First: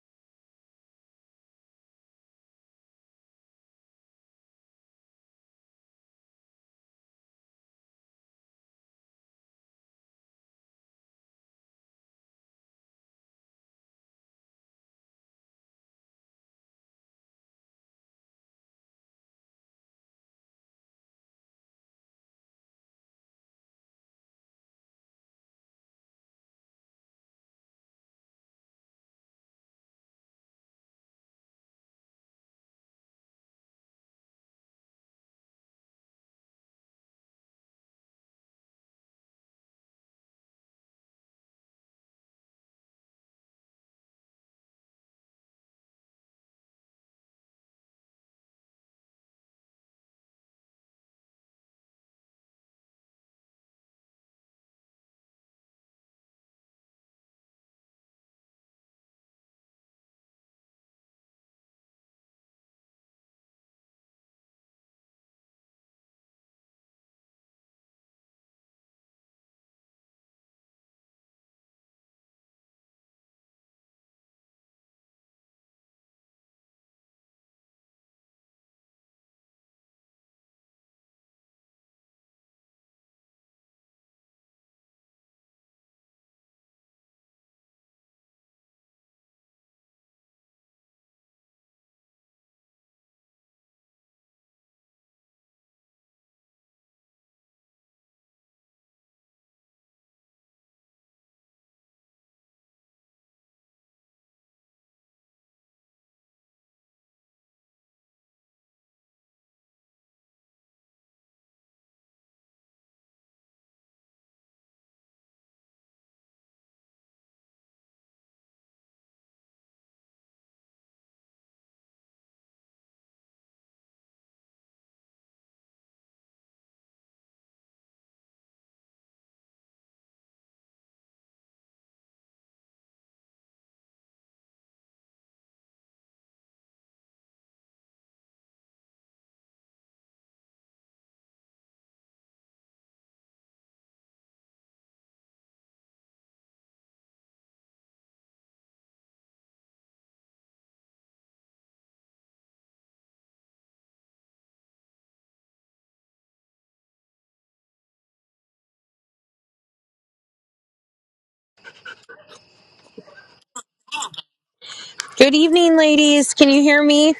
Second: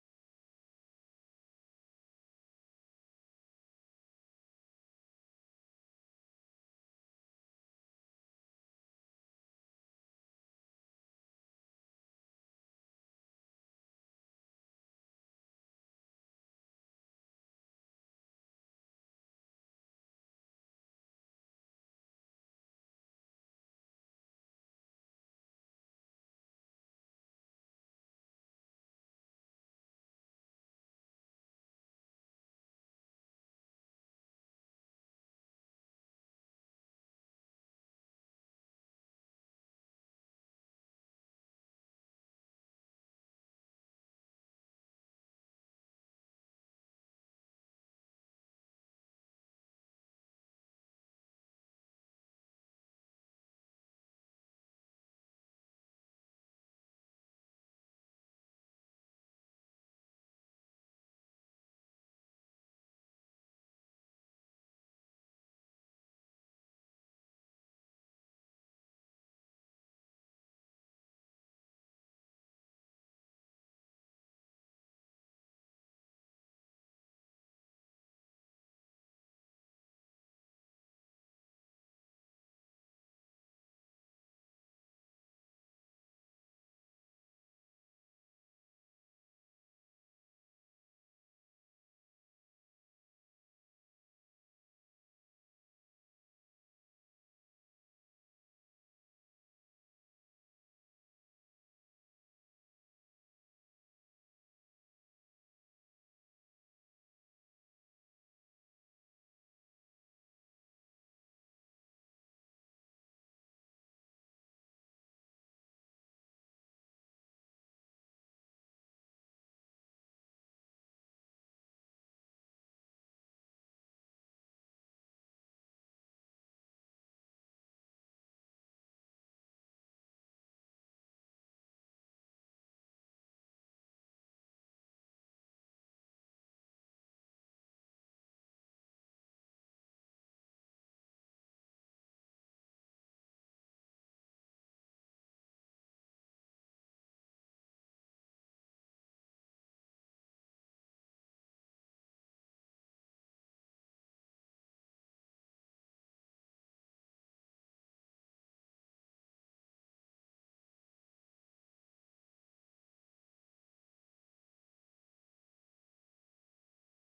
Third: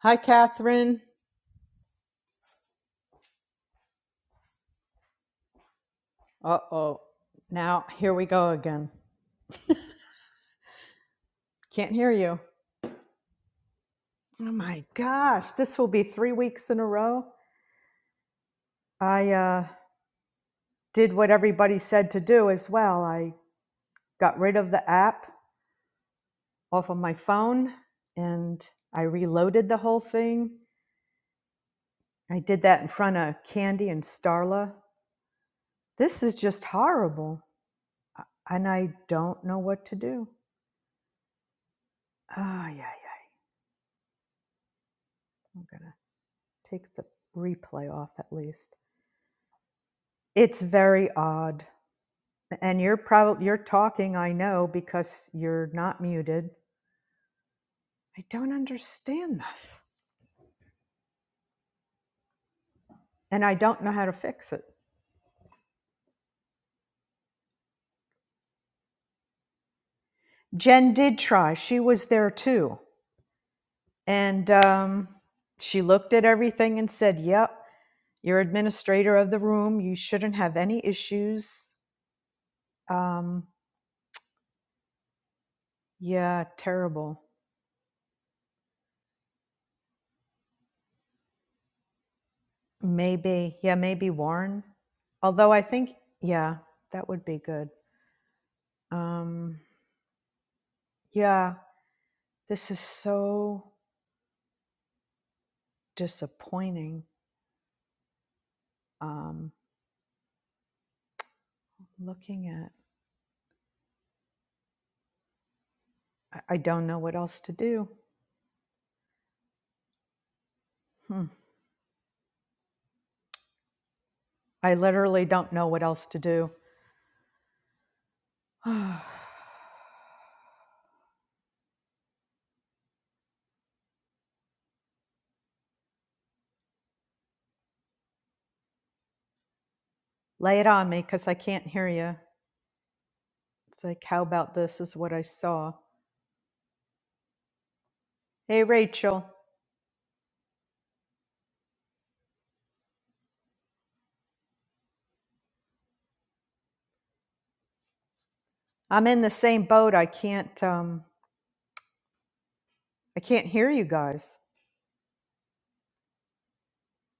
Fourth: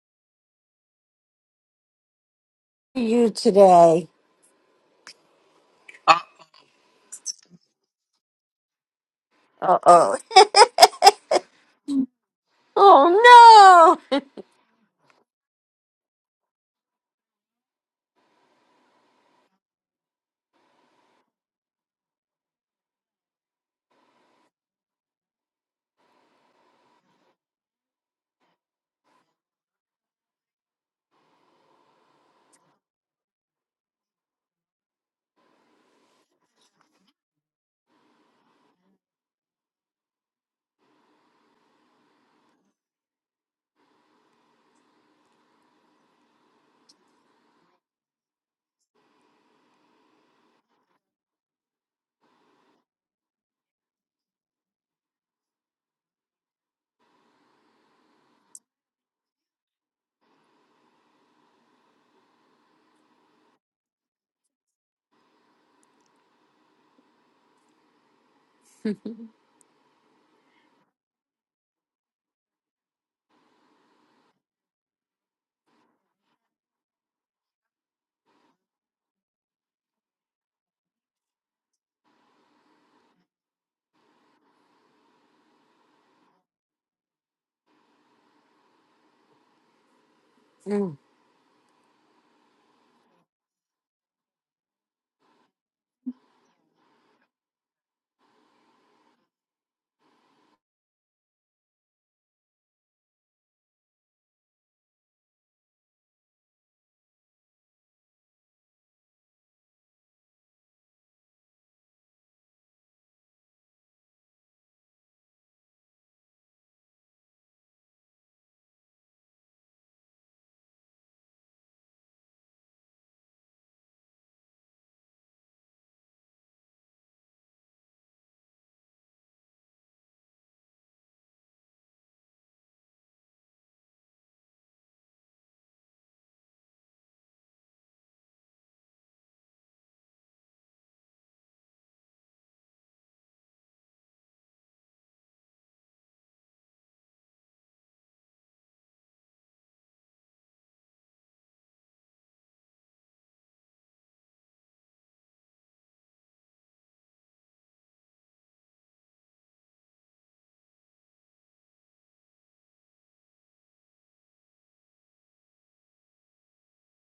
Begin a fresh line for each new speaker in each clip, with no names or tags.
Hi, Catherine.
you today.
Uh oh. Now, here we go again.
Uh oh.
Can't hear you.
Oh
Oh my gosh. This will be three weeks in a row. I uh, did what everybody said to do as well. I got rid of the app off of my phone and I reloaded the whole thing. I did that in front of Candy and Starla. This is just horrible. And I don't know what to do. Ah, yeah, yeah. I'm going to take the replay off at least. It's very odd. And you're probably you're talking, I know, because you're not muted. I don't understand this. And I don't know how to fix it.
no.
Jen did try. She was there too. And um, she looked at everything and said, Yep, you're administrator of the room. You shouldn't have any issues. Um, yeah, terrible. Maybe. Yeah, maybe Warren. Although I think, yeah, that would be good. Um, yeah, This is so disappointing. Um, looking at, I, I don't know what else to do. Hmm. I literally don't know what else to do. Lay it on me because I can't hear you. It's like, how about this is what I saw. Hey, Rachel, I'm in the same boat. I can't, um, I can't hear you guys.
Good evening, ladies. Can you hear me?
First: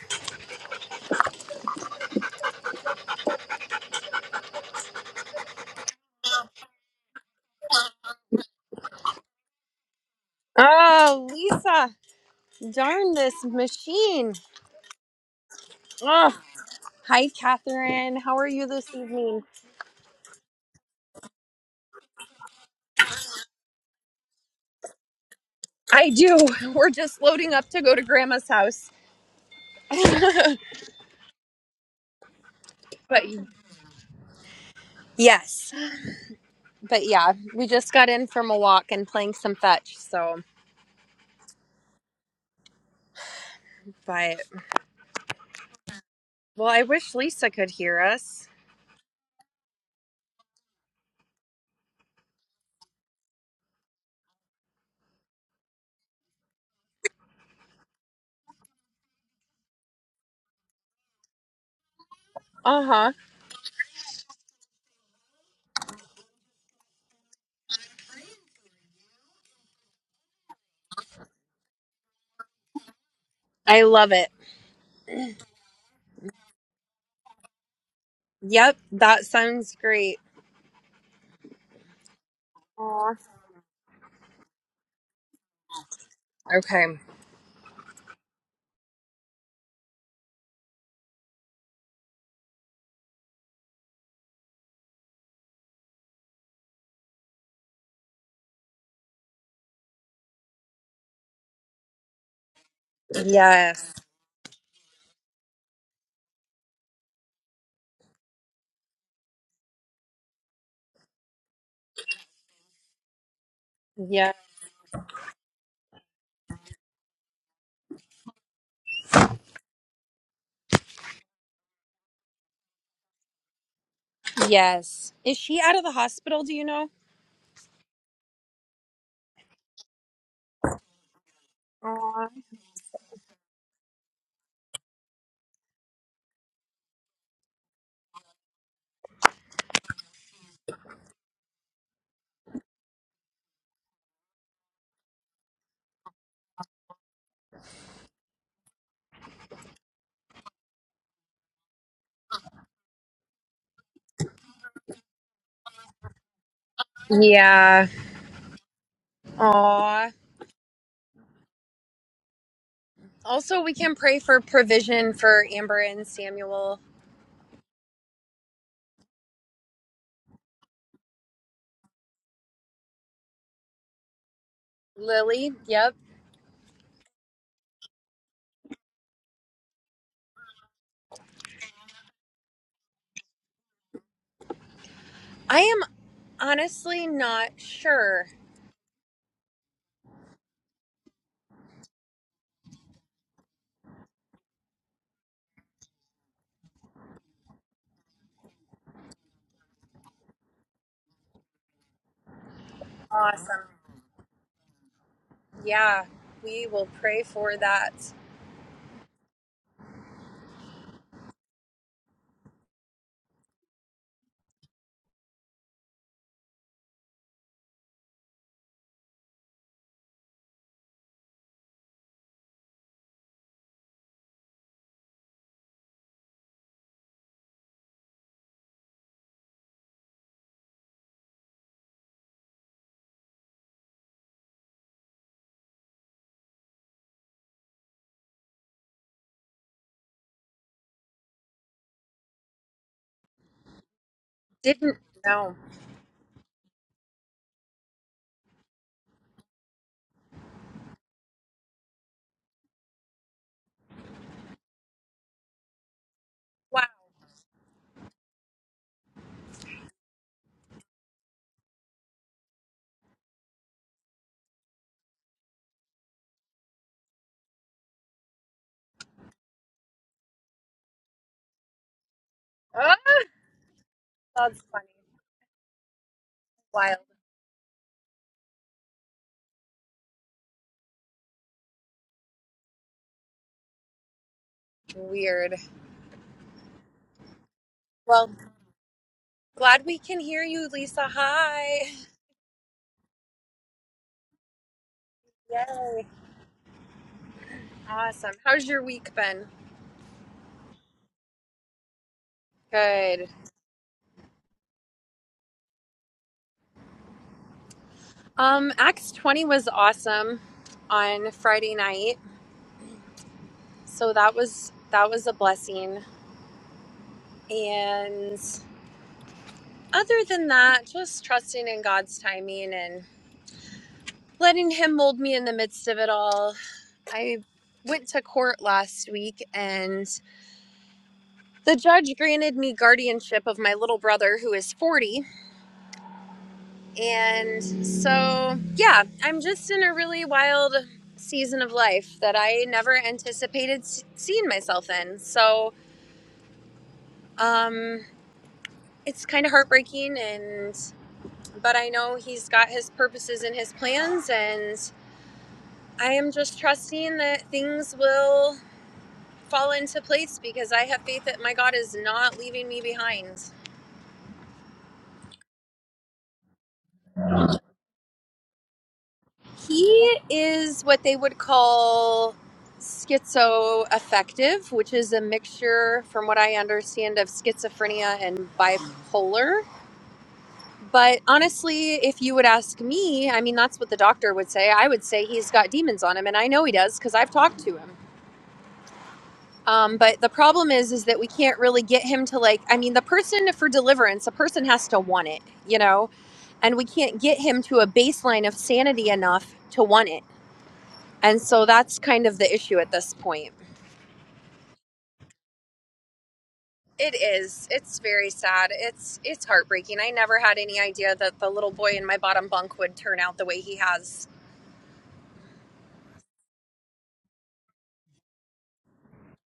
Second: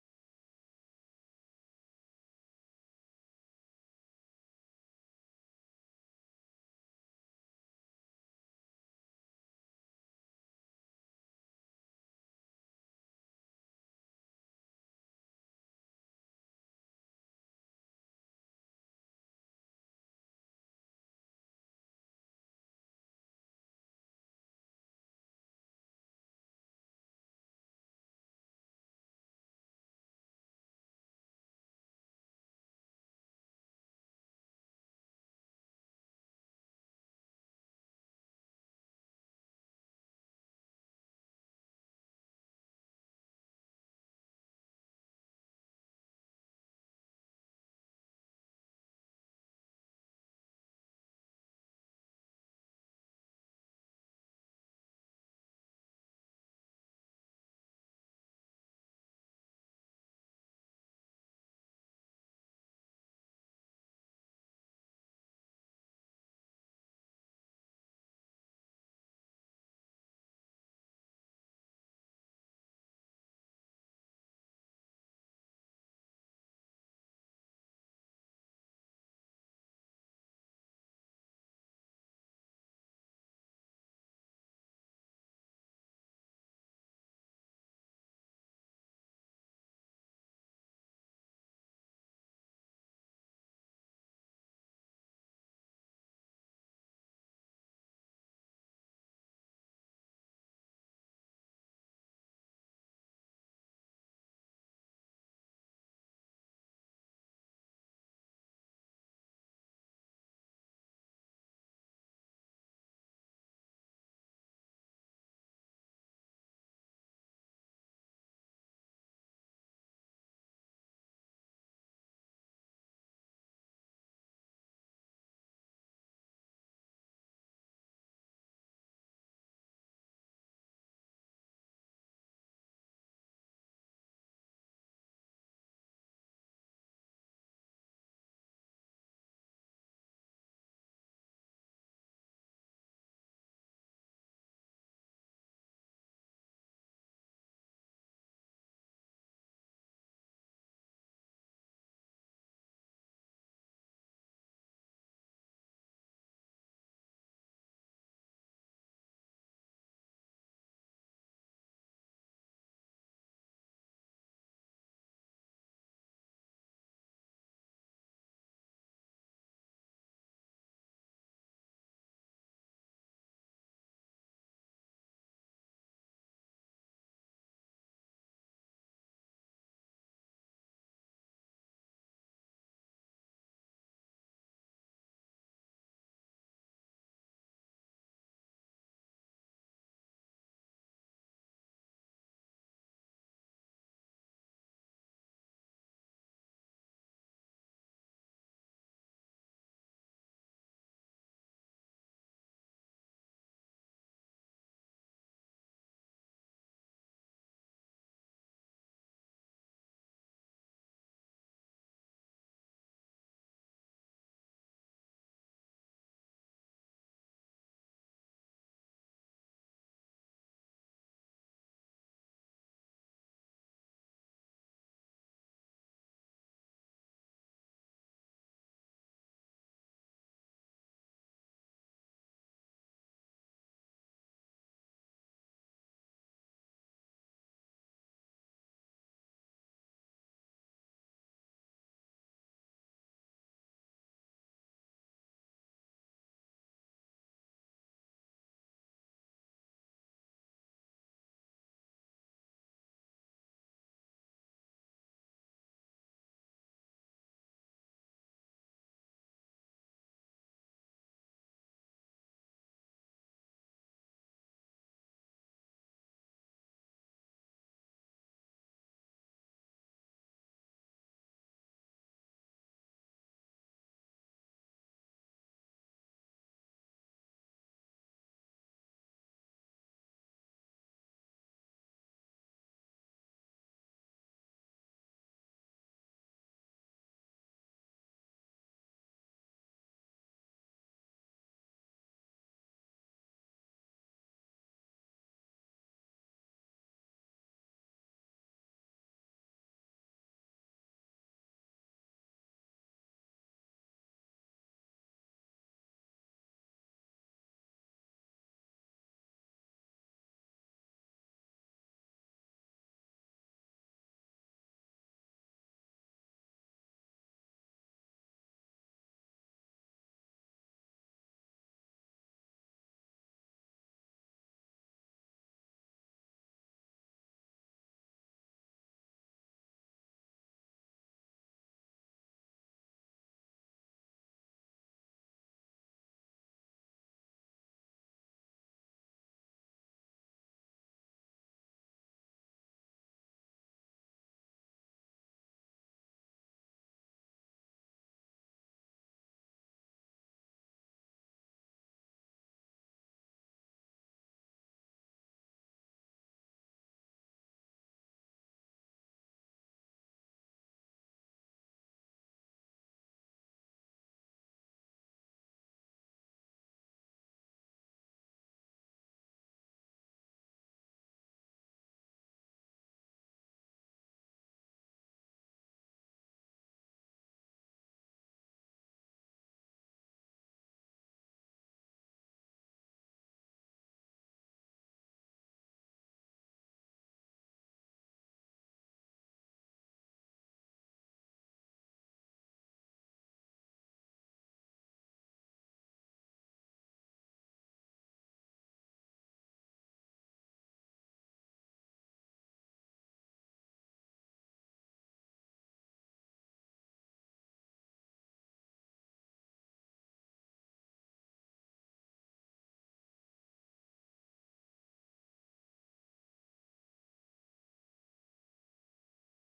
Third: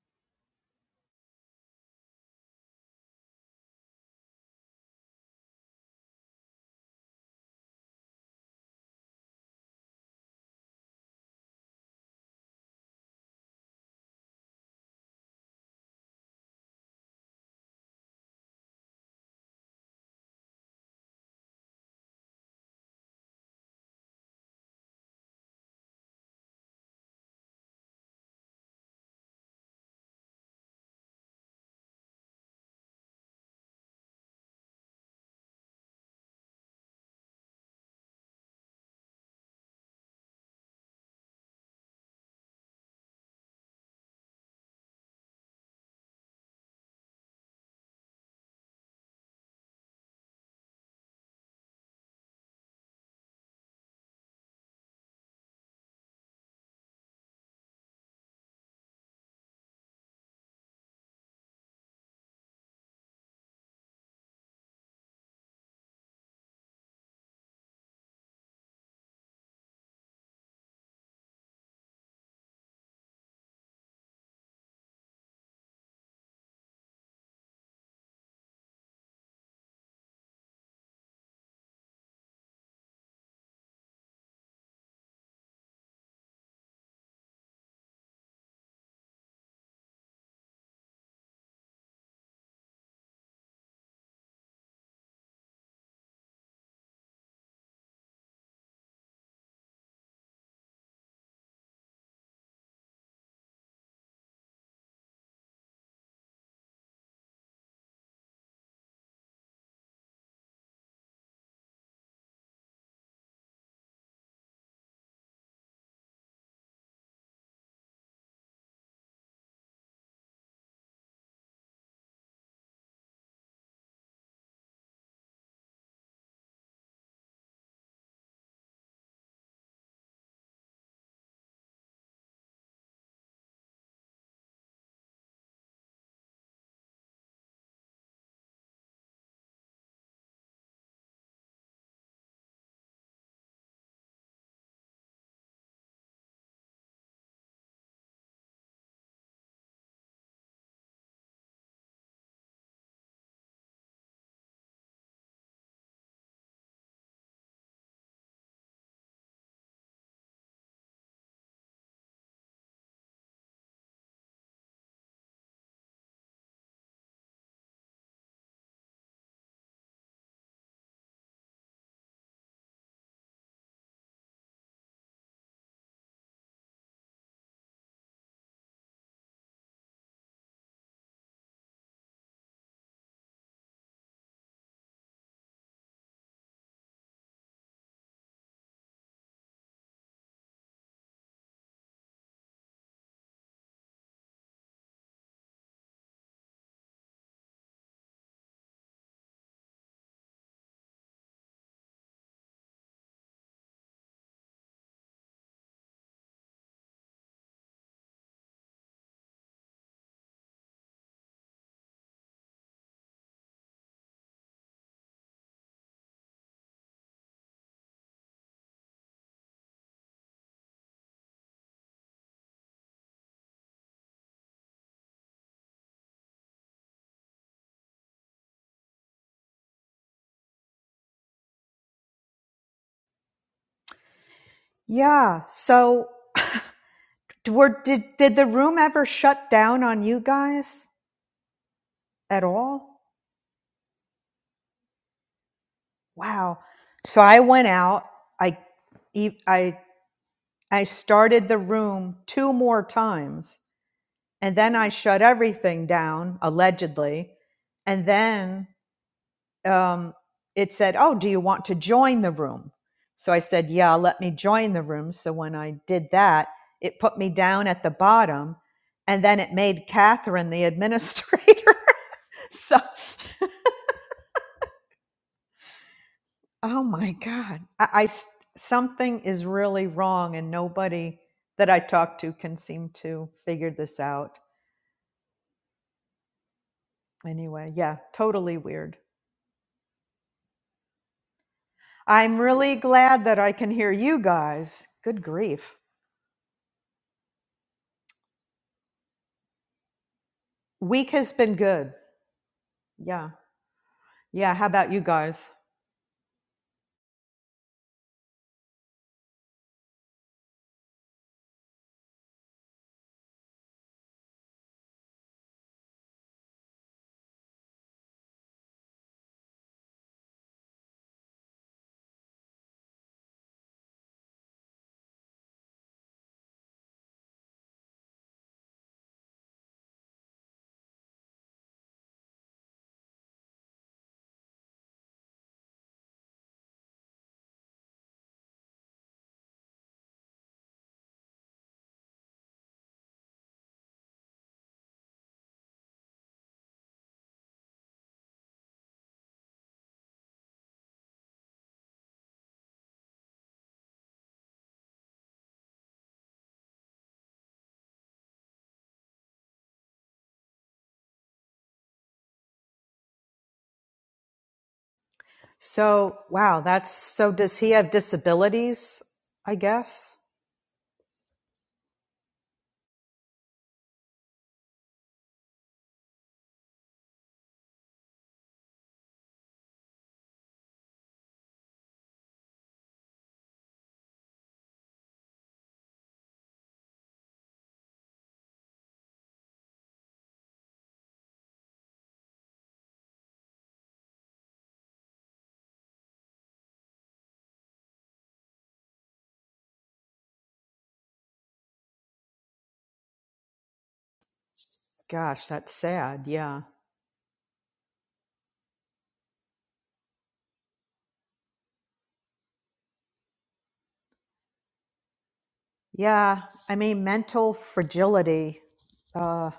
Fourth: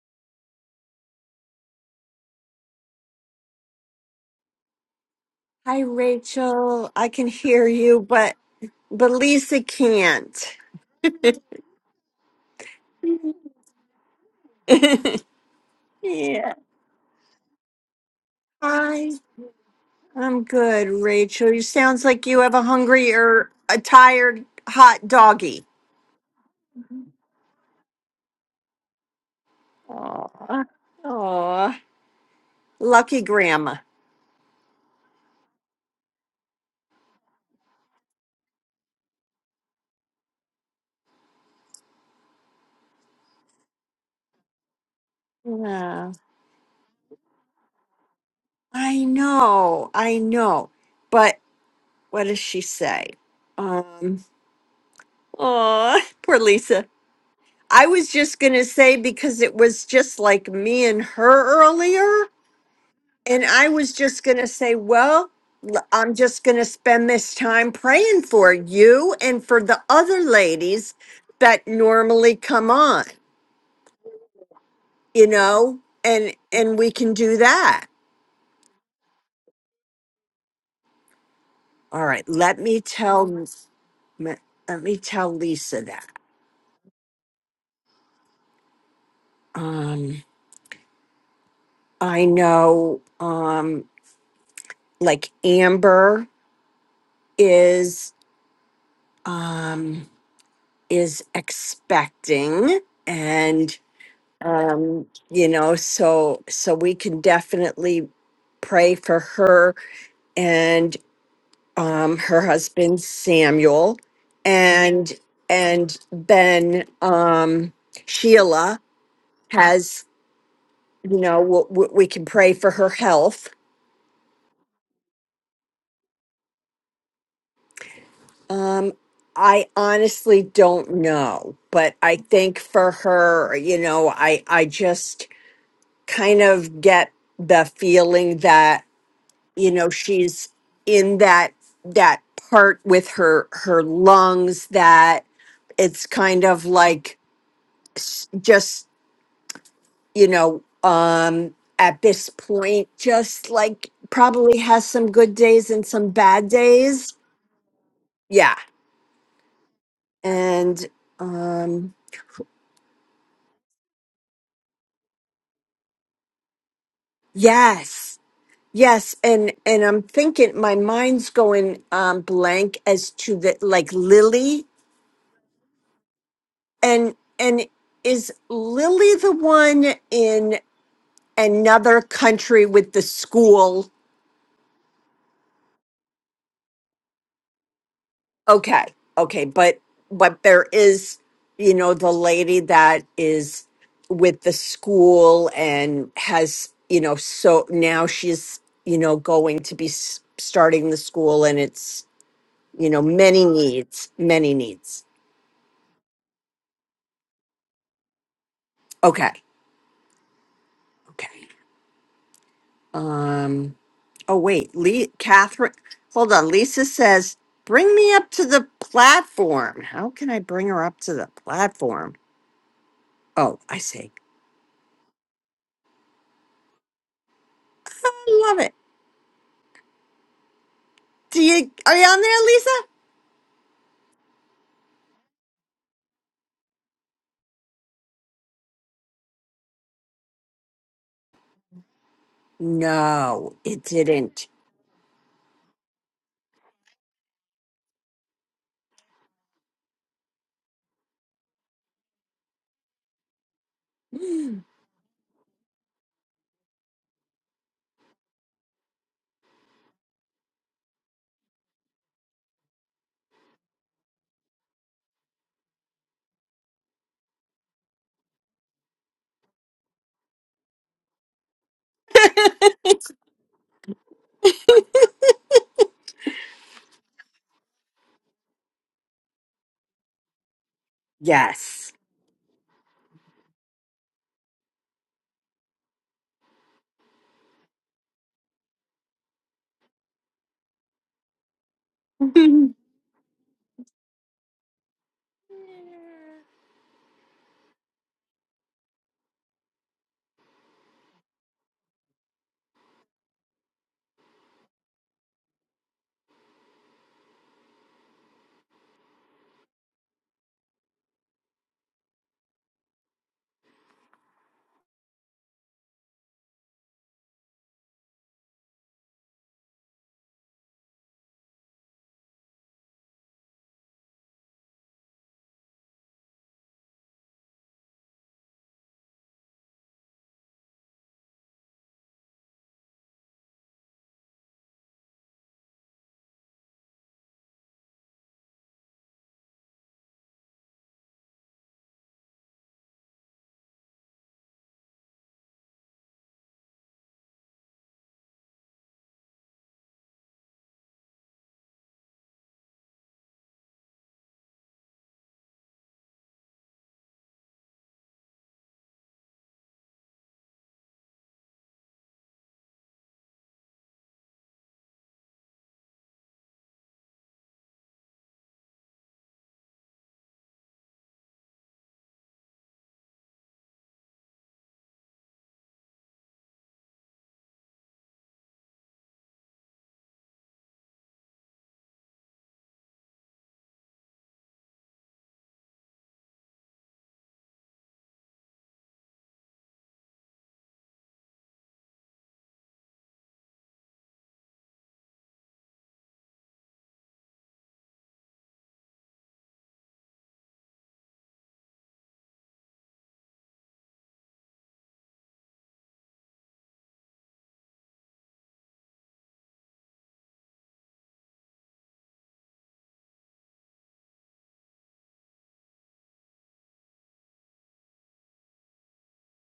Hi, Rachel. I can hear you, but but Lisa can't.
Oh, Lisa, darn this machine. Oh,
Yeah.
hi, Catherine. How are you this
Hi.
evening?
I'm good, Rachel. You sounds like you have a hungry or a tired hot doggy.
I do. We're just loading up to go to Grandma's house.
Aw. Aw. Lucky
But
grandma.
yes, but yeah, we just got in from a walk and playing some fetch. So, but
Yeah.
well, I wish Lisa could hear us.
I know. I know. But what does she say? Um. Aw. Poor Lisa. I was just going to say because it was just like me and her earlier.
Uh huh.
And I was just going to say, well, l- I'm just going to spend this time praying for you and for the other ladies that normally come on,
I love it.
you know, and and we can do that.
Yep, that sounds great.
All right, let me
Aw.
tell let let me tell Lisa that.
Okay.
Um, I know, um, like Amber is. Um, is expecting and
Yes.
um you know so so we can definitely pray for her and um her husband Samuel
Yeah.
and and then um Sheila has you know w- w- we can pray for her health
Yes. Is she out of the hospital? Do you know?
um I honestly don't know but I
Aw.
think for her you know I I just kind of get the feeling that you know she's in that that part with her her lungs that it's kind of like s- just you know um at this point just like probably has some good days and some bad days
Yeah.
yeah
Aw.
and um
Also, we can pray for provision for Amber and Samuel.
yes yes and and i'm thinking my mind's going um blank as to the like lily
Lily. Yep.
And and is Lily the one in another country with the school?
I am honestly not sure.
Okay. Okay, but but there is, you know, the lady that is with the school and has, you know, so now she's, you know, going to be s- starting the school and it's, you know, many
Awesome.
needs, many needs.
Yeah. We will pray for that.
Okay. Okay. Um Oh, wait, Lee, Catherine, hold on. Lisa says, bring me up to the platform. How can I bring her up to the platform? Oh, I see. I love it. Do you, are you on there, Lisa?
Yeah. So, d- were, did, did the room ever shut down on you guys at all?
No, it didn't.
Didn't know.
Wow. So I went out. I e- I I started the room two more times, and then I shut everything down
Wow.
allegedly, and then um, it said, "Oh, do you want to join the room?" So I said, "Yeah, let me join the room." So when I did that, it put me down at the bottom, and then it made Catherine the administrator. so
Oh, that's funny.
Oh
Wild.
my God. I, I s- something is really wrong, and nobody that I
Yes.
talk to can seem to figure this out.
Weird.
Anyway, yeah,
Well,
totally weird.
glad we can hear you, Lisa. Hi.
I'm really glad that I can hear you guys. Good grief.
Yay. Awesome. How's your week been?
Week has been good.
Good.
Yeah. Yeah. How about you guys?
Um, Acts 20 was awesome on Friday night. so that was that was a blessing and other than that just trusting in god's timing and letting him mold me in the midst of it all i went to court last week and the judge granted me guardianship of my little brother who is 40 and so yeah i'm just in a really wild season of life that i never anticipated s- seeing myself in so um it's kind of heartbreaking and but I know he's got his purposes and his plans, and I am just trusting that things will fall into place because I have faith that my God is not leaving me behind.
So, wow, that's so does he have disabilities? I
He
guess.
is what they would call schizoaffective, which is a mixture, from what I understand, of schizophrenia and bipolar. But honestly, if you would ask me, I mean, that's what the doctor would say. I would say he's got demons on him, and I know he does because I've talked to him. Um, but the problem is, is that we can't really get him to like. I mean, the person for deliverance, a person has to want it, you know, and we can't get him to a baseline of sanity enough to want it. And so that's kind of the issue at this point.
Gosh, that's sad. Yeah.
It is. It's very sad. It's it's heartbreaking. I never had any idea that the little boy in my bottom bunk would turn out the way he has.
Yeah. I mean, mental fragility. Uh,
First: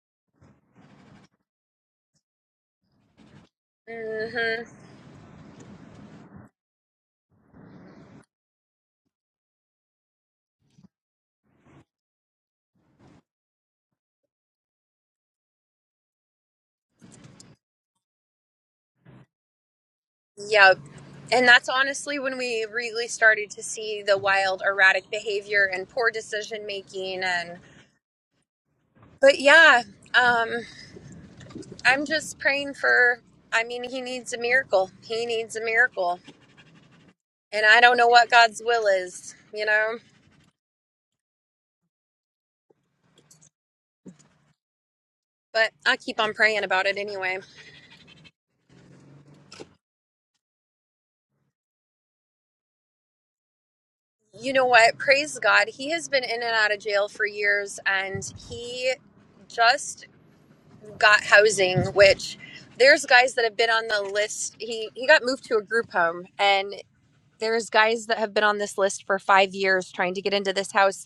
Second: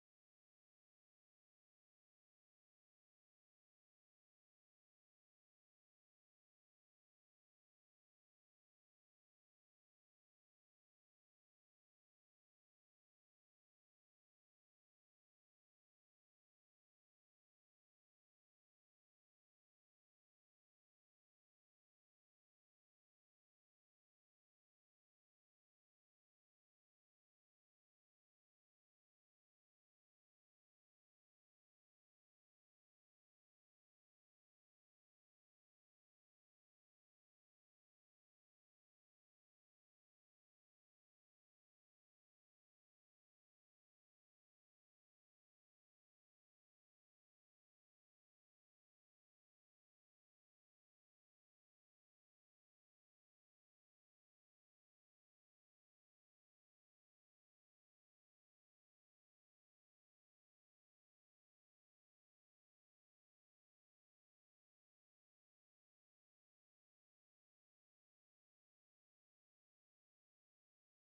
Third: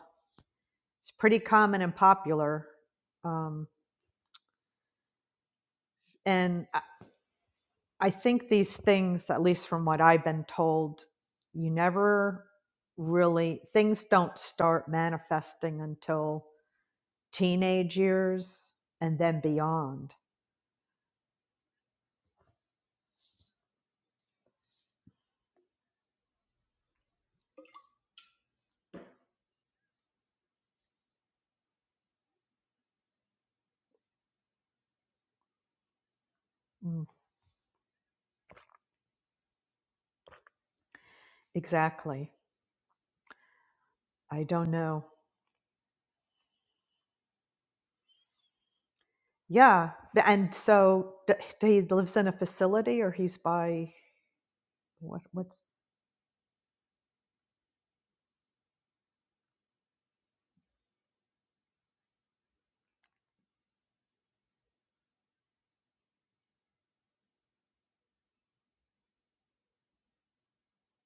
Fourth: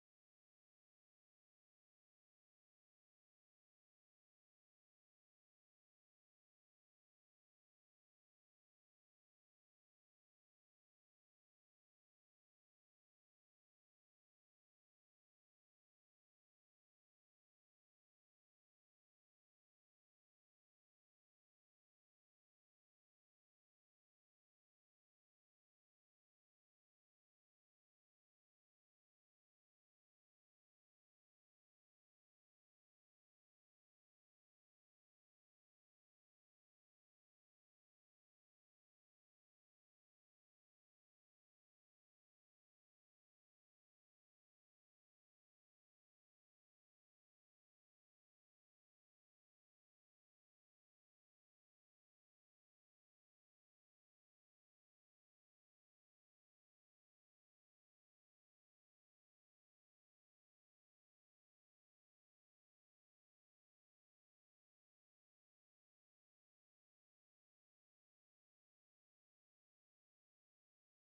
it's pretty common and popular. Um,
hmm
and I think these things, at least from what I've been told, you never really, things don't start manifesting until teenage years and then beyond.
Yeah, and that's honestly when we really started to see the wild erratic behavior and poor decision making and. But yeah, um, I'm just praying for. I mean, he needs a miracle. He needs a miracle,
Mm,
and I don't know what God's will is, you know.
exactly. I don't know.
But I keep on praying about it anyway.
Yeah. And so d- d- he lives in a facility or he's by,
You know what?
what,
Praise
what's,
God. He has been in and out of jail for years, and he just got housing. Which there's guys that have been on the list. He he got moved to a group home, and there's guys that have been on this list for five years trying to get into this house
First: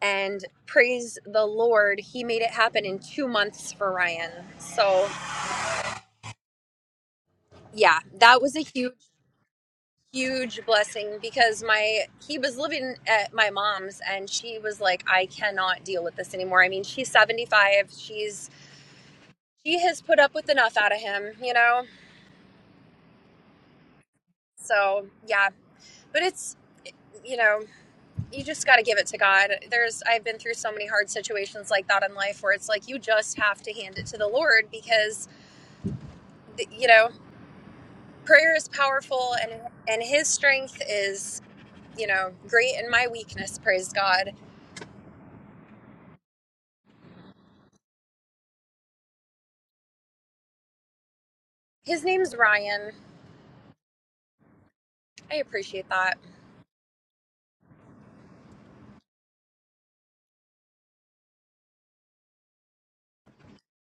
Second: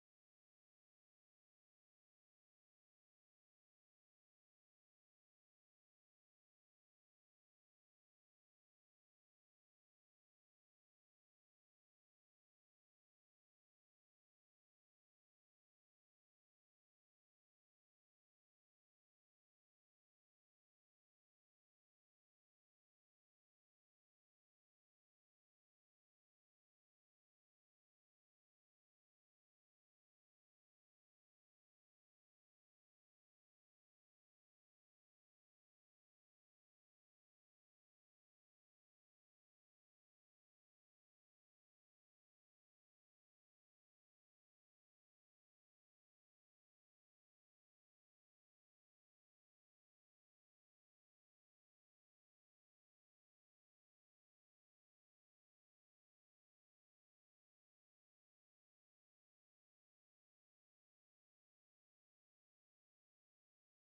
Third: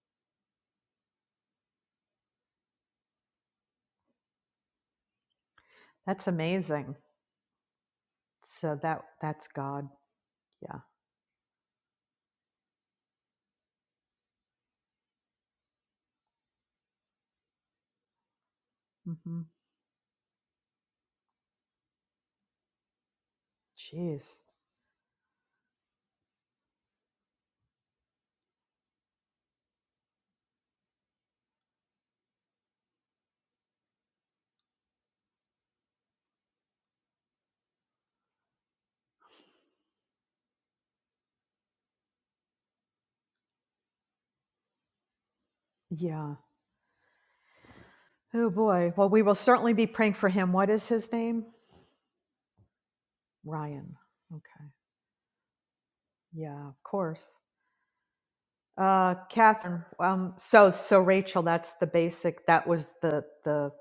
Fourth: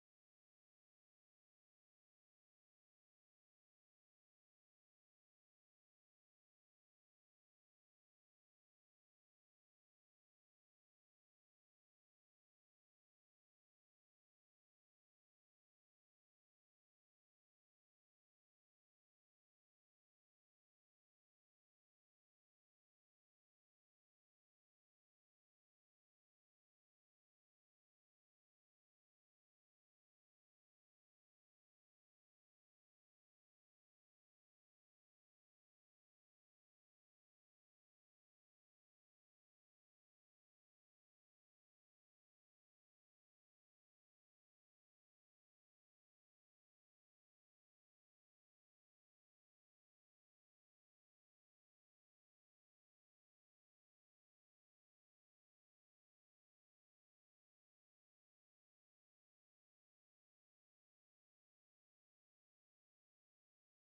and praise the Lord, he made it happen in two months for Ryan. So,
that's amazing.
yeah, that was a
So
huge,
that, that's God.
huge
Yeah.
blessing because my he was living at my mom's and she was like, I cannot deal with this anymore. I mean, she's 75, she's
hmm
she has put up with enough out of him, you know.
Jeez.
So, yeah, but it's you know, you just got to give it to God. There's, I've been through so many hard situations like that in life where it's like you just have to hand it to the Lord because, you know, prayer is powerful and and his strength is you know great in my weakness praise god
Yeah. Oh boy. Well, we will certainly be praying for him. What is his name?
his name's ryan
Ryan. Okay.
i appreciate that
Yeah, of course. Uh, Catherine. Um, so so Rachel, that's the basic. That was the the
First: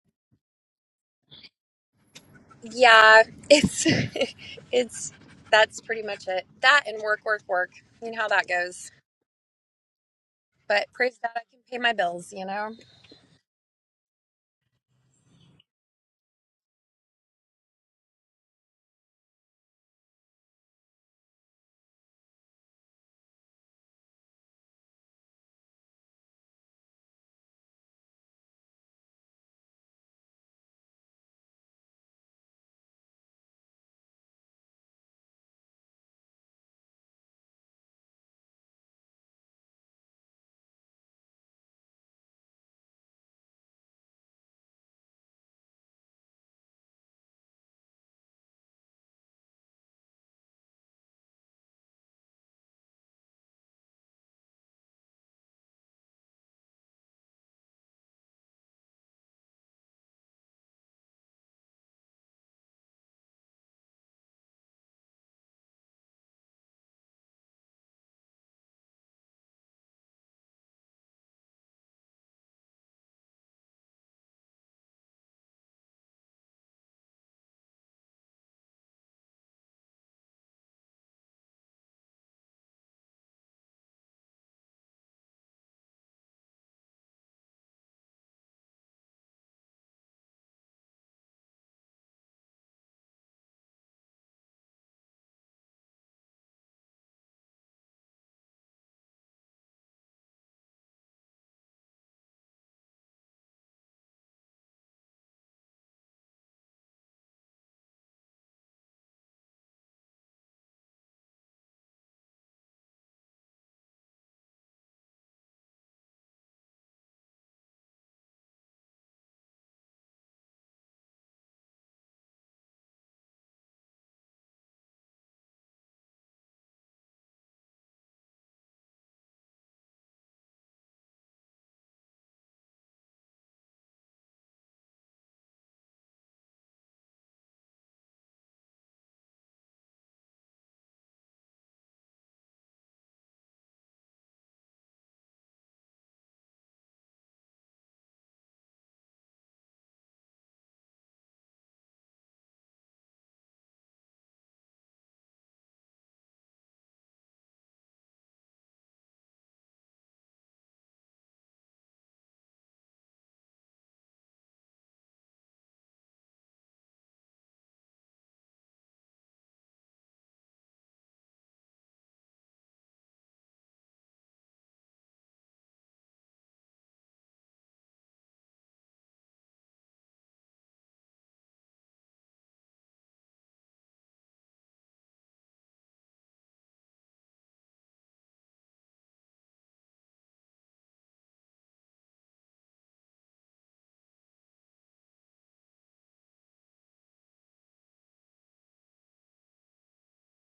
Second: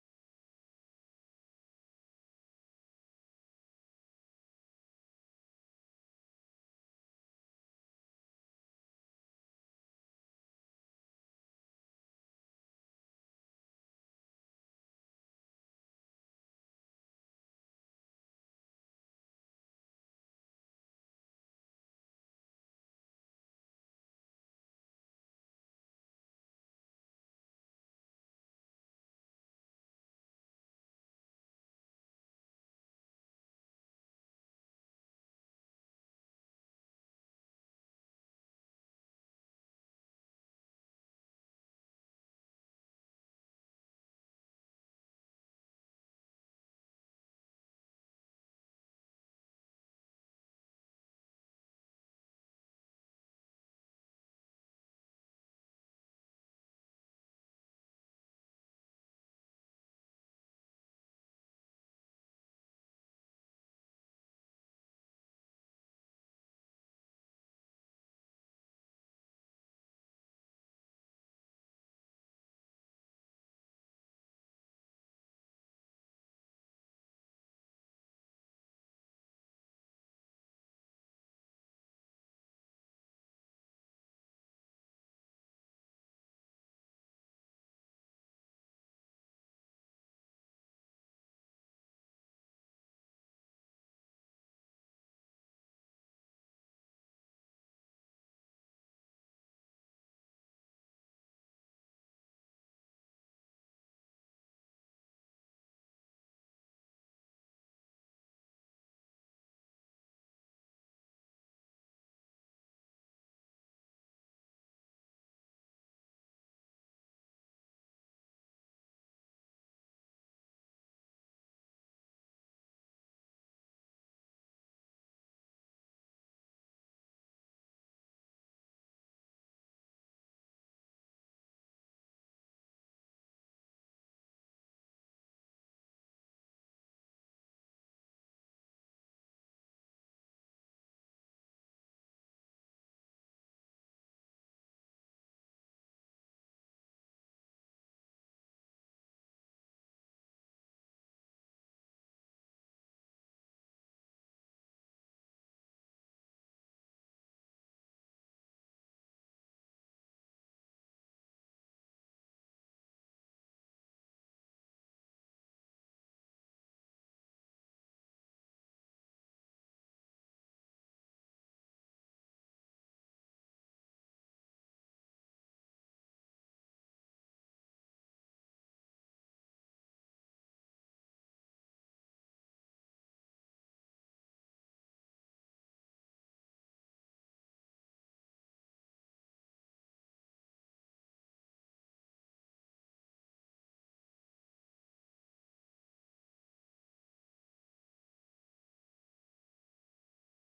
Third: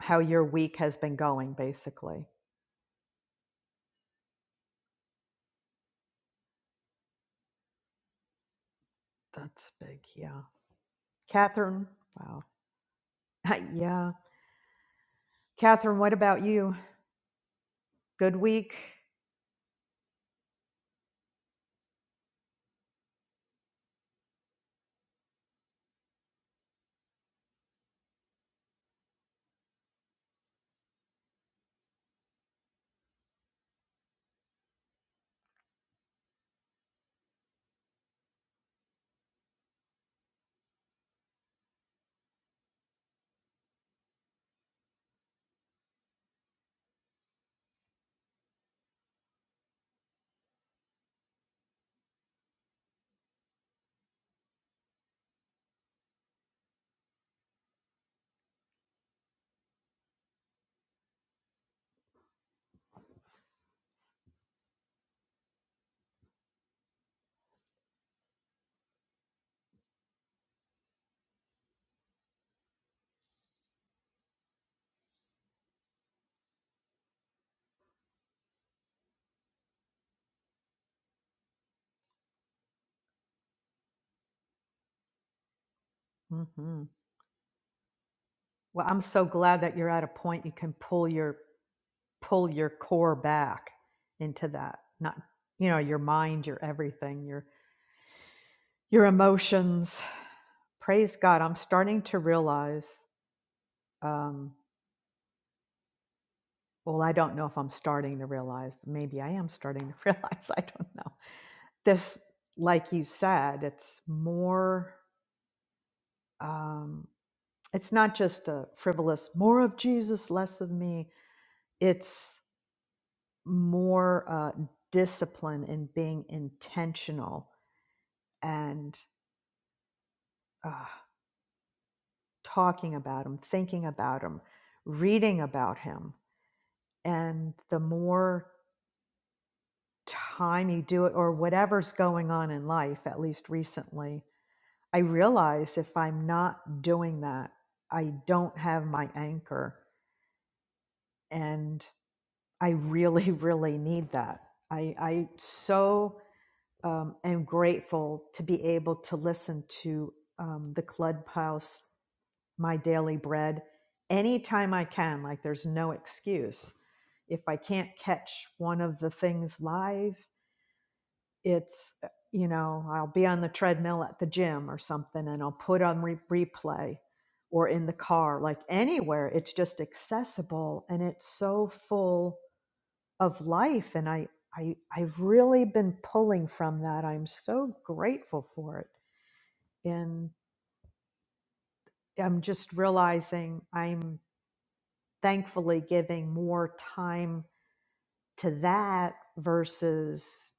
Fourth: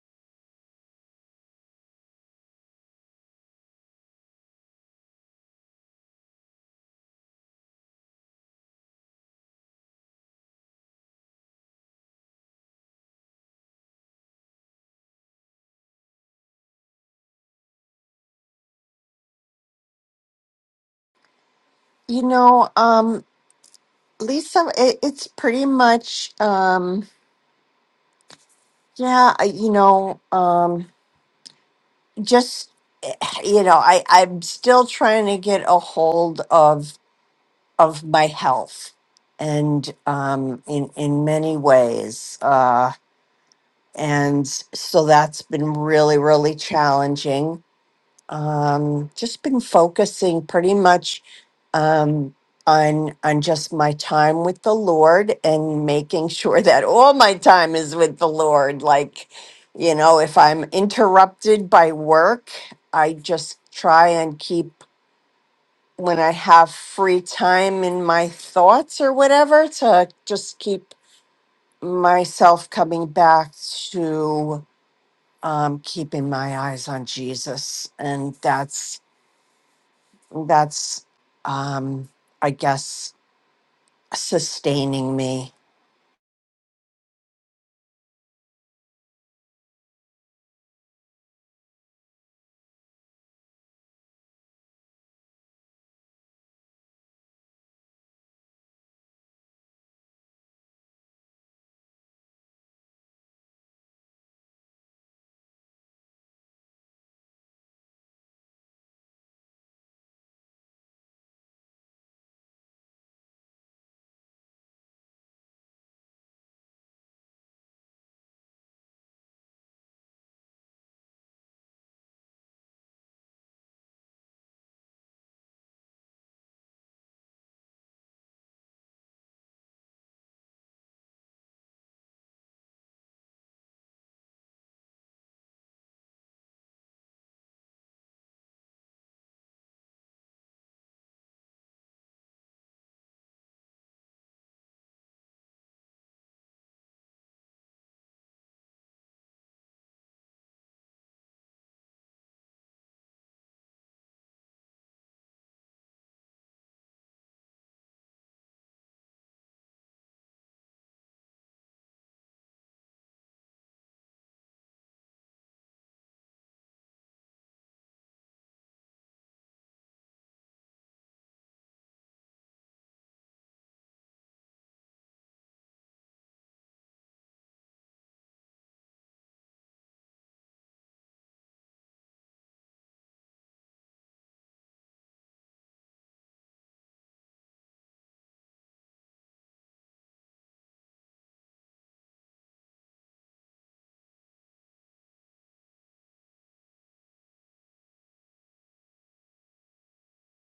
how your week has been going, basically.
yeah it's it's that's pretty much it that and work work work you know how that goes
That's big. Yeah.
but praise god i can pay
Catherine.
my bills
Wow.
you know
yeah. Catherine, what about you? Good week.
You know, um, Lisa, it, it's pretty much, um, yeah, I- you know, um, just, eh, you know, I, I'm still trying to get a hold of of my health and um, in in many ways uh, and so that's been really really challenging um, just been focusing pretty much um, on on just my time with the lord and making sure that all my time is with the lord like you know if i'm interrupted by work i just try and keep when I have free time in my thoughts or whatever to just keep myself coming back to um, keeping my eyes on Jesus, and that's that's um, I guess sustaining me.
hmm Well, I'm so glad that you're at a point you can pull your pull your core back into that not you know your mind your everything your your emotions praise god i'm starting to realize um well i don't know if i'm starting to realize maybe i am starting to realize i don't know this like you said it's more um it's not just a frivolous more of jesus less of me it's more uh discipline in being intentional and uh, talking about him, thinking about him, reading about him. And the more time you do it, or whatever's going on in life, at least recently, I realize if I'm not doing that, I don't have my anchor. And I really, really need that. I, I so um, am grateful to be able to listen to um, the Clubhouse my daily bread anytime I can. Like there's no excuse. If I can't catch one of the things live, it's, uh, you know, I'll be on the treadmill at the gym or something and I'll put on re- replay or in the car, like anywhere. It's just accessible and it's so full of life. And I, I, I've really been pulling from that. I'm so grateful for it. And I'm just realizing I'm thankfully giving more time to that versus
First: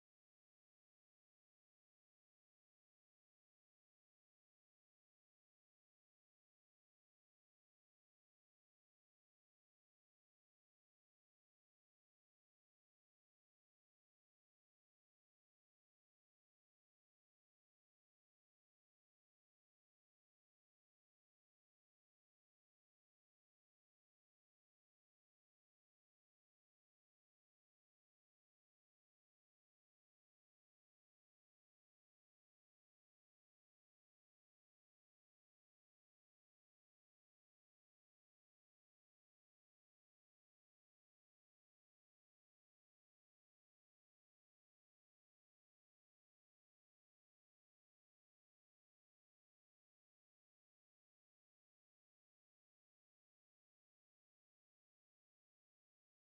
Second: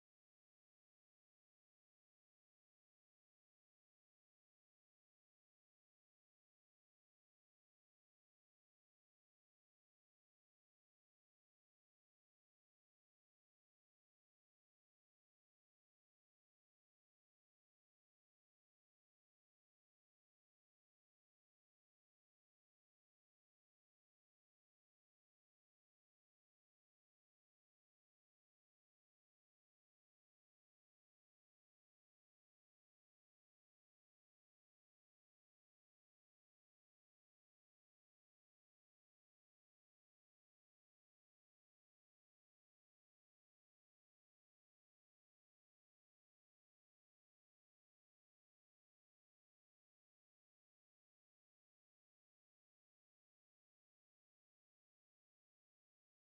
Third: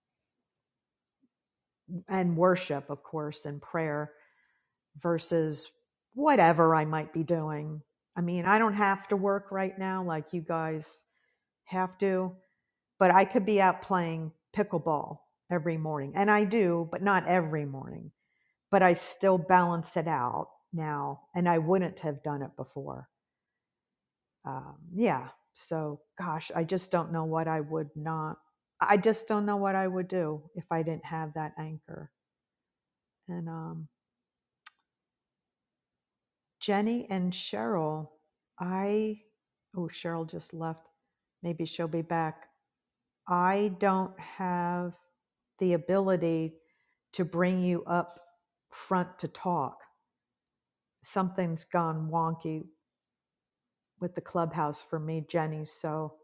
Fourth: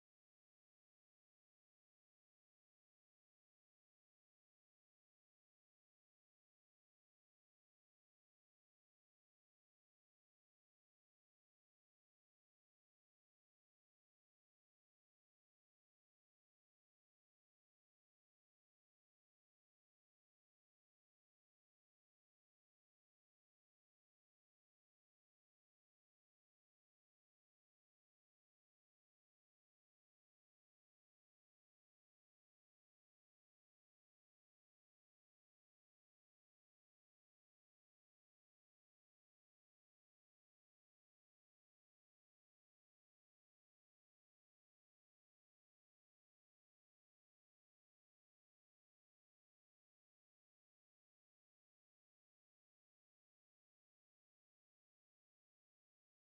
and worship of course and prayer versus whatever i might be doing i mean i don't have to work right now like you guys have to but i could be out playing pickleball every morning and i do but not every morning but i still balance it out now and i wouldn't have done it before um, yeah so gosh i just don't know what i would not i just don't know what i would do if i didn't have that anchor and um, jenny and cheryl i oh cheryl just left maybe she'll be back i don't have the ability to bring you up front to talk something's gone wonky with the clubhouse for me jenny so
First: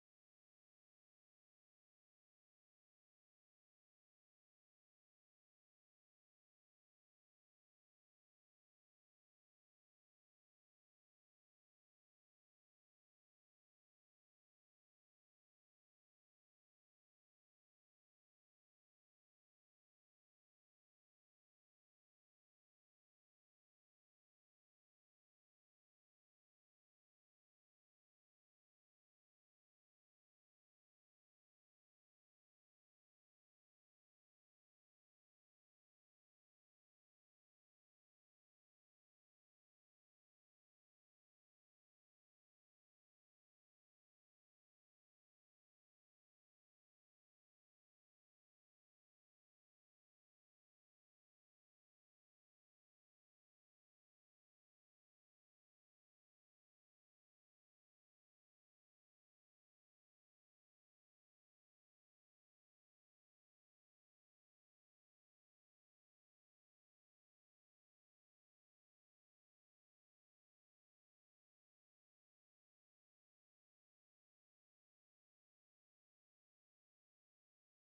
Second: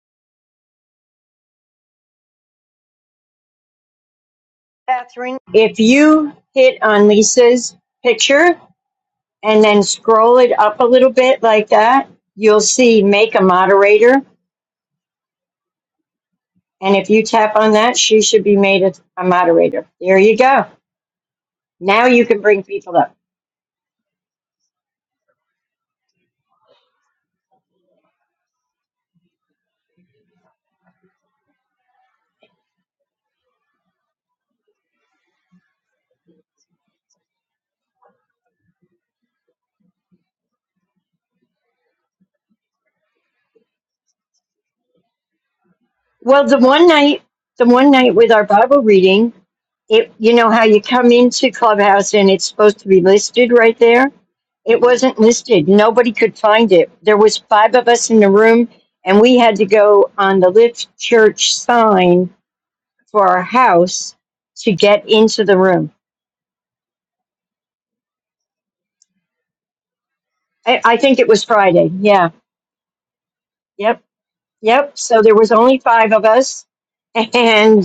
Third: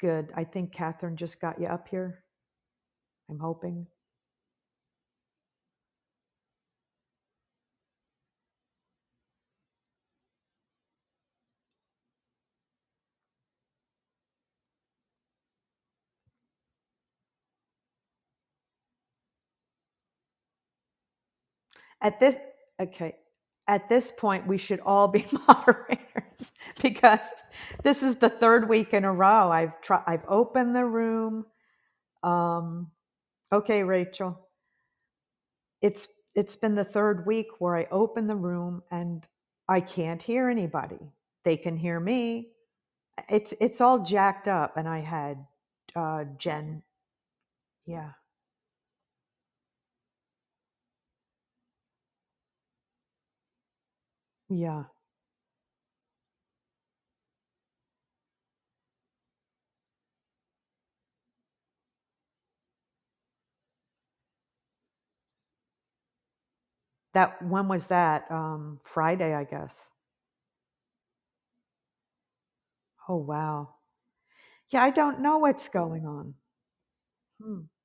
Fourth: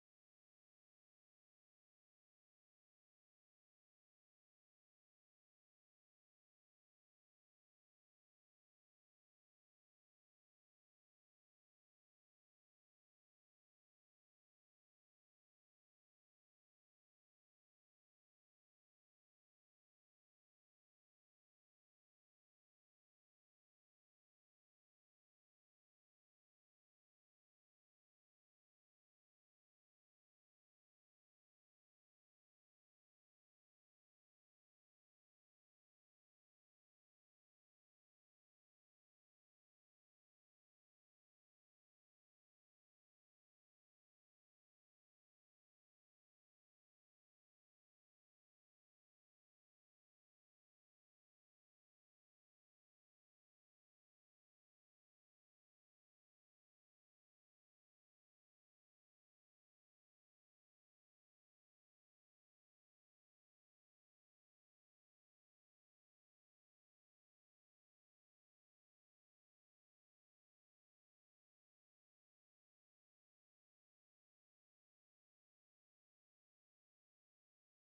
good i think catherine just got you up here i'm hoping
Catherine, if you hit on Lisa's picture and then scroll it up a little bit like that, you'll see make a moderator. And if you tap on that, she should be made a, a moderator. There you go. Now
At
you
this,
can bring people up.
okay, at this point, we should all be moderators because this is the third week in a row. I've tried. I've opened the room. Um, okay, Rachel, it's it's been the third week where I open the room and I can't hear anybody. They can hear me. It's it's all jacked up, and I had uh,
Well, the
Jen.
one night, the one
Yeah,
night with our Bible reading, it you know how you come into clubhouse and it's supposed to be listed right there it
yeah.
wasn't listed nobody could find it there was five of us in the room and we had to go on the lift church sign for our house to get into the room
That when was that? Um, Friday, I guess.
i, I think it was friday yeah
Oh wow.
yep
Yeah, I
yep
don't
so there
know
was
what's
only
going
five of
on.
us
Hmm.
and